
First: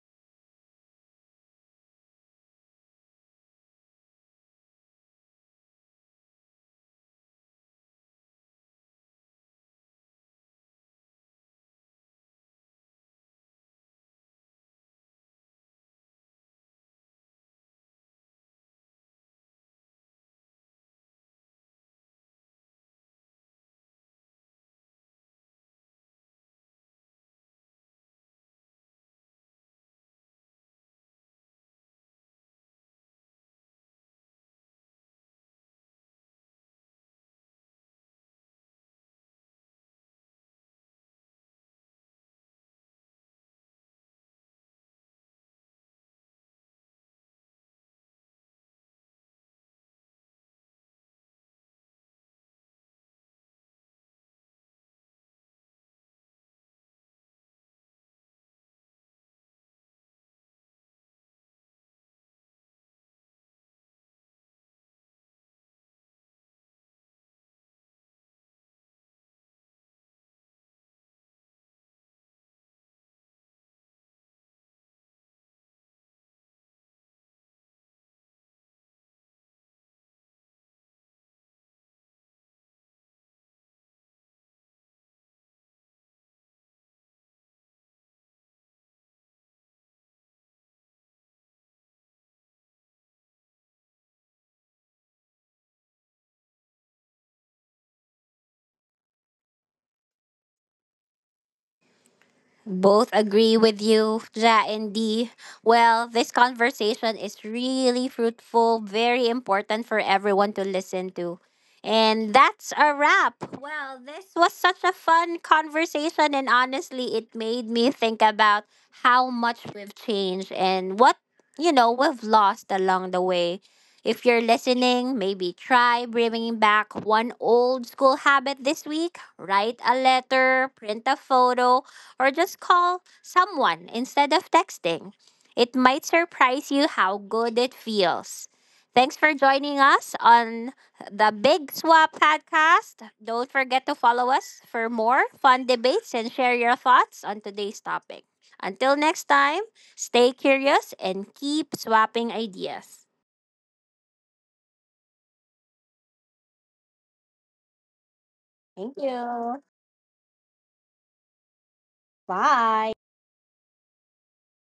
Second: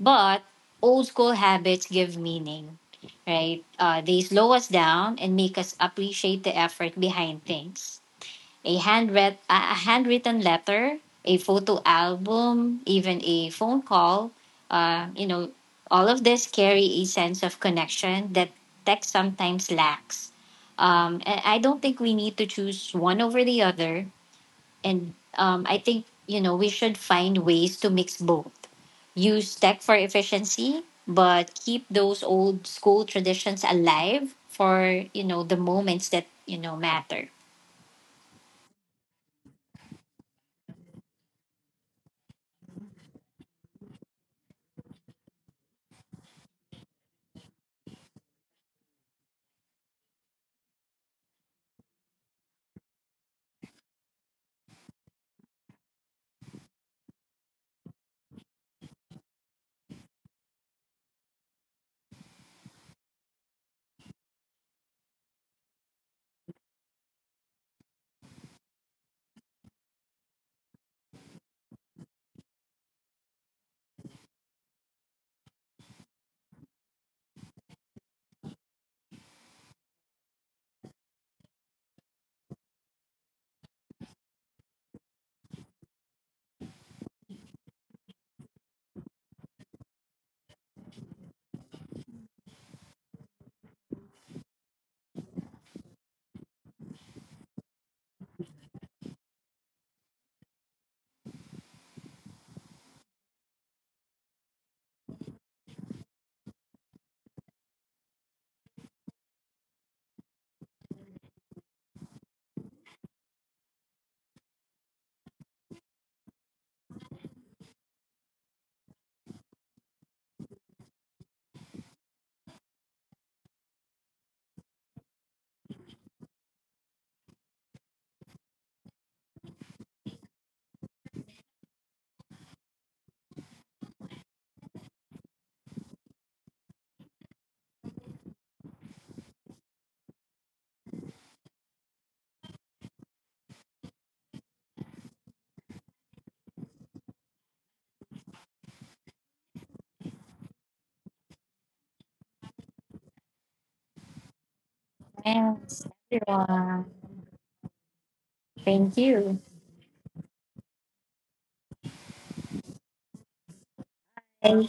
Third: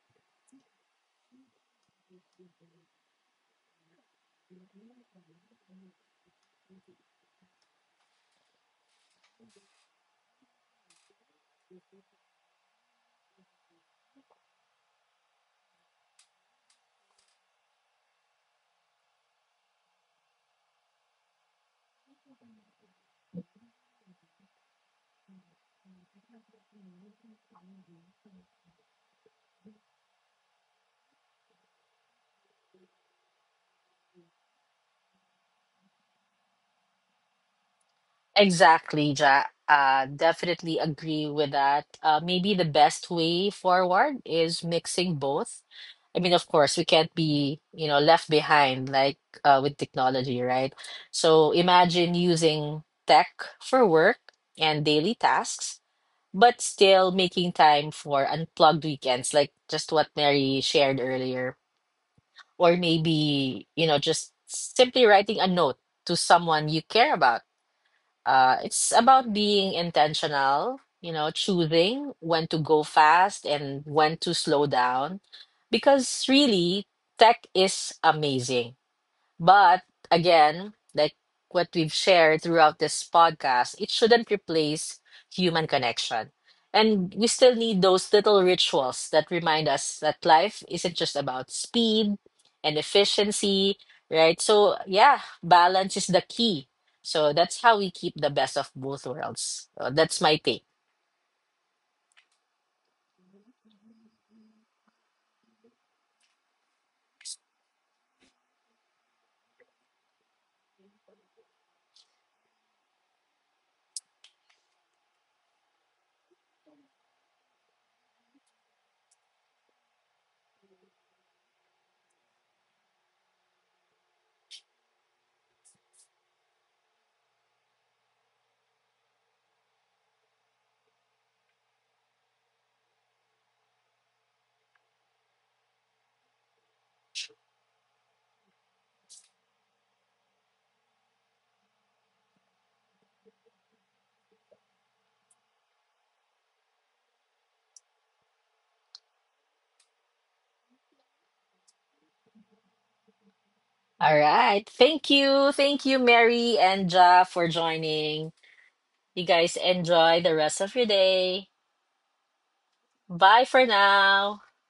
But old school habits give meaning, right? Uh, they slow us down and make us appreciate the effort behind things, a handwrit- a a handwritten letter, a photo album, even a phone call, uh, you know, all of this carry a sense of connection that text sometimes lacks. Um, and I don't think we need to choose one over the other. And um, I think, you know, we should find ways to mix both. Use tech for efficiency, but keep those old school traditions alive for, you know, the moments that, you know, matter. Exactly, Ja. Uh, definitely agree with that. Uh, maybe the best way forward is mixing both. I mean, of course, we can't be, you know, left behind like uh, with technology, right? So imagine using tech for work and daily tasks, but still making time for unplugged weekends, like just what Mary shared earlier. Or maybe, you know, just simply writing a note to someone you care about. Uh, it's about being intentional, you know, choosing when to go fast and when to slow down, because really, tech is amazing, but again, like what we've shared throughout this podcast, it shouldn't replace human connection. And we still need those little rituals that remind us that life isn't just about speed and efficiency, right? So, yeah, balance is the key. So, that's how we keep the best of both worlds. So that's my take. Both agree with you, Ja and Dee. Well, this conversation is really fruitful, very important for everyone to listen to. And that's a wrap. Well, this was such a fun conversation, and honestly, it made me think about how much we've changed and what, you know, we've lost along the way. If you're listening, maybe try bringing back one old school habit this week. Write a letter, print a photo, or just call someone instead of texting. It might surprise you how good it feels. Thanks for joining us on the Big Swap podcast. Don't forget to follow us for more fun debates and share your thoughts on today's topic. Until next time, stay curious and keep swapping ideas. All right. Thank you. Thank Thanks, you, Mary everyone. and Ja, for joining. Thank Thank You you. guys you. enjoy the rest of your day. Bye. Bye for now. Bye.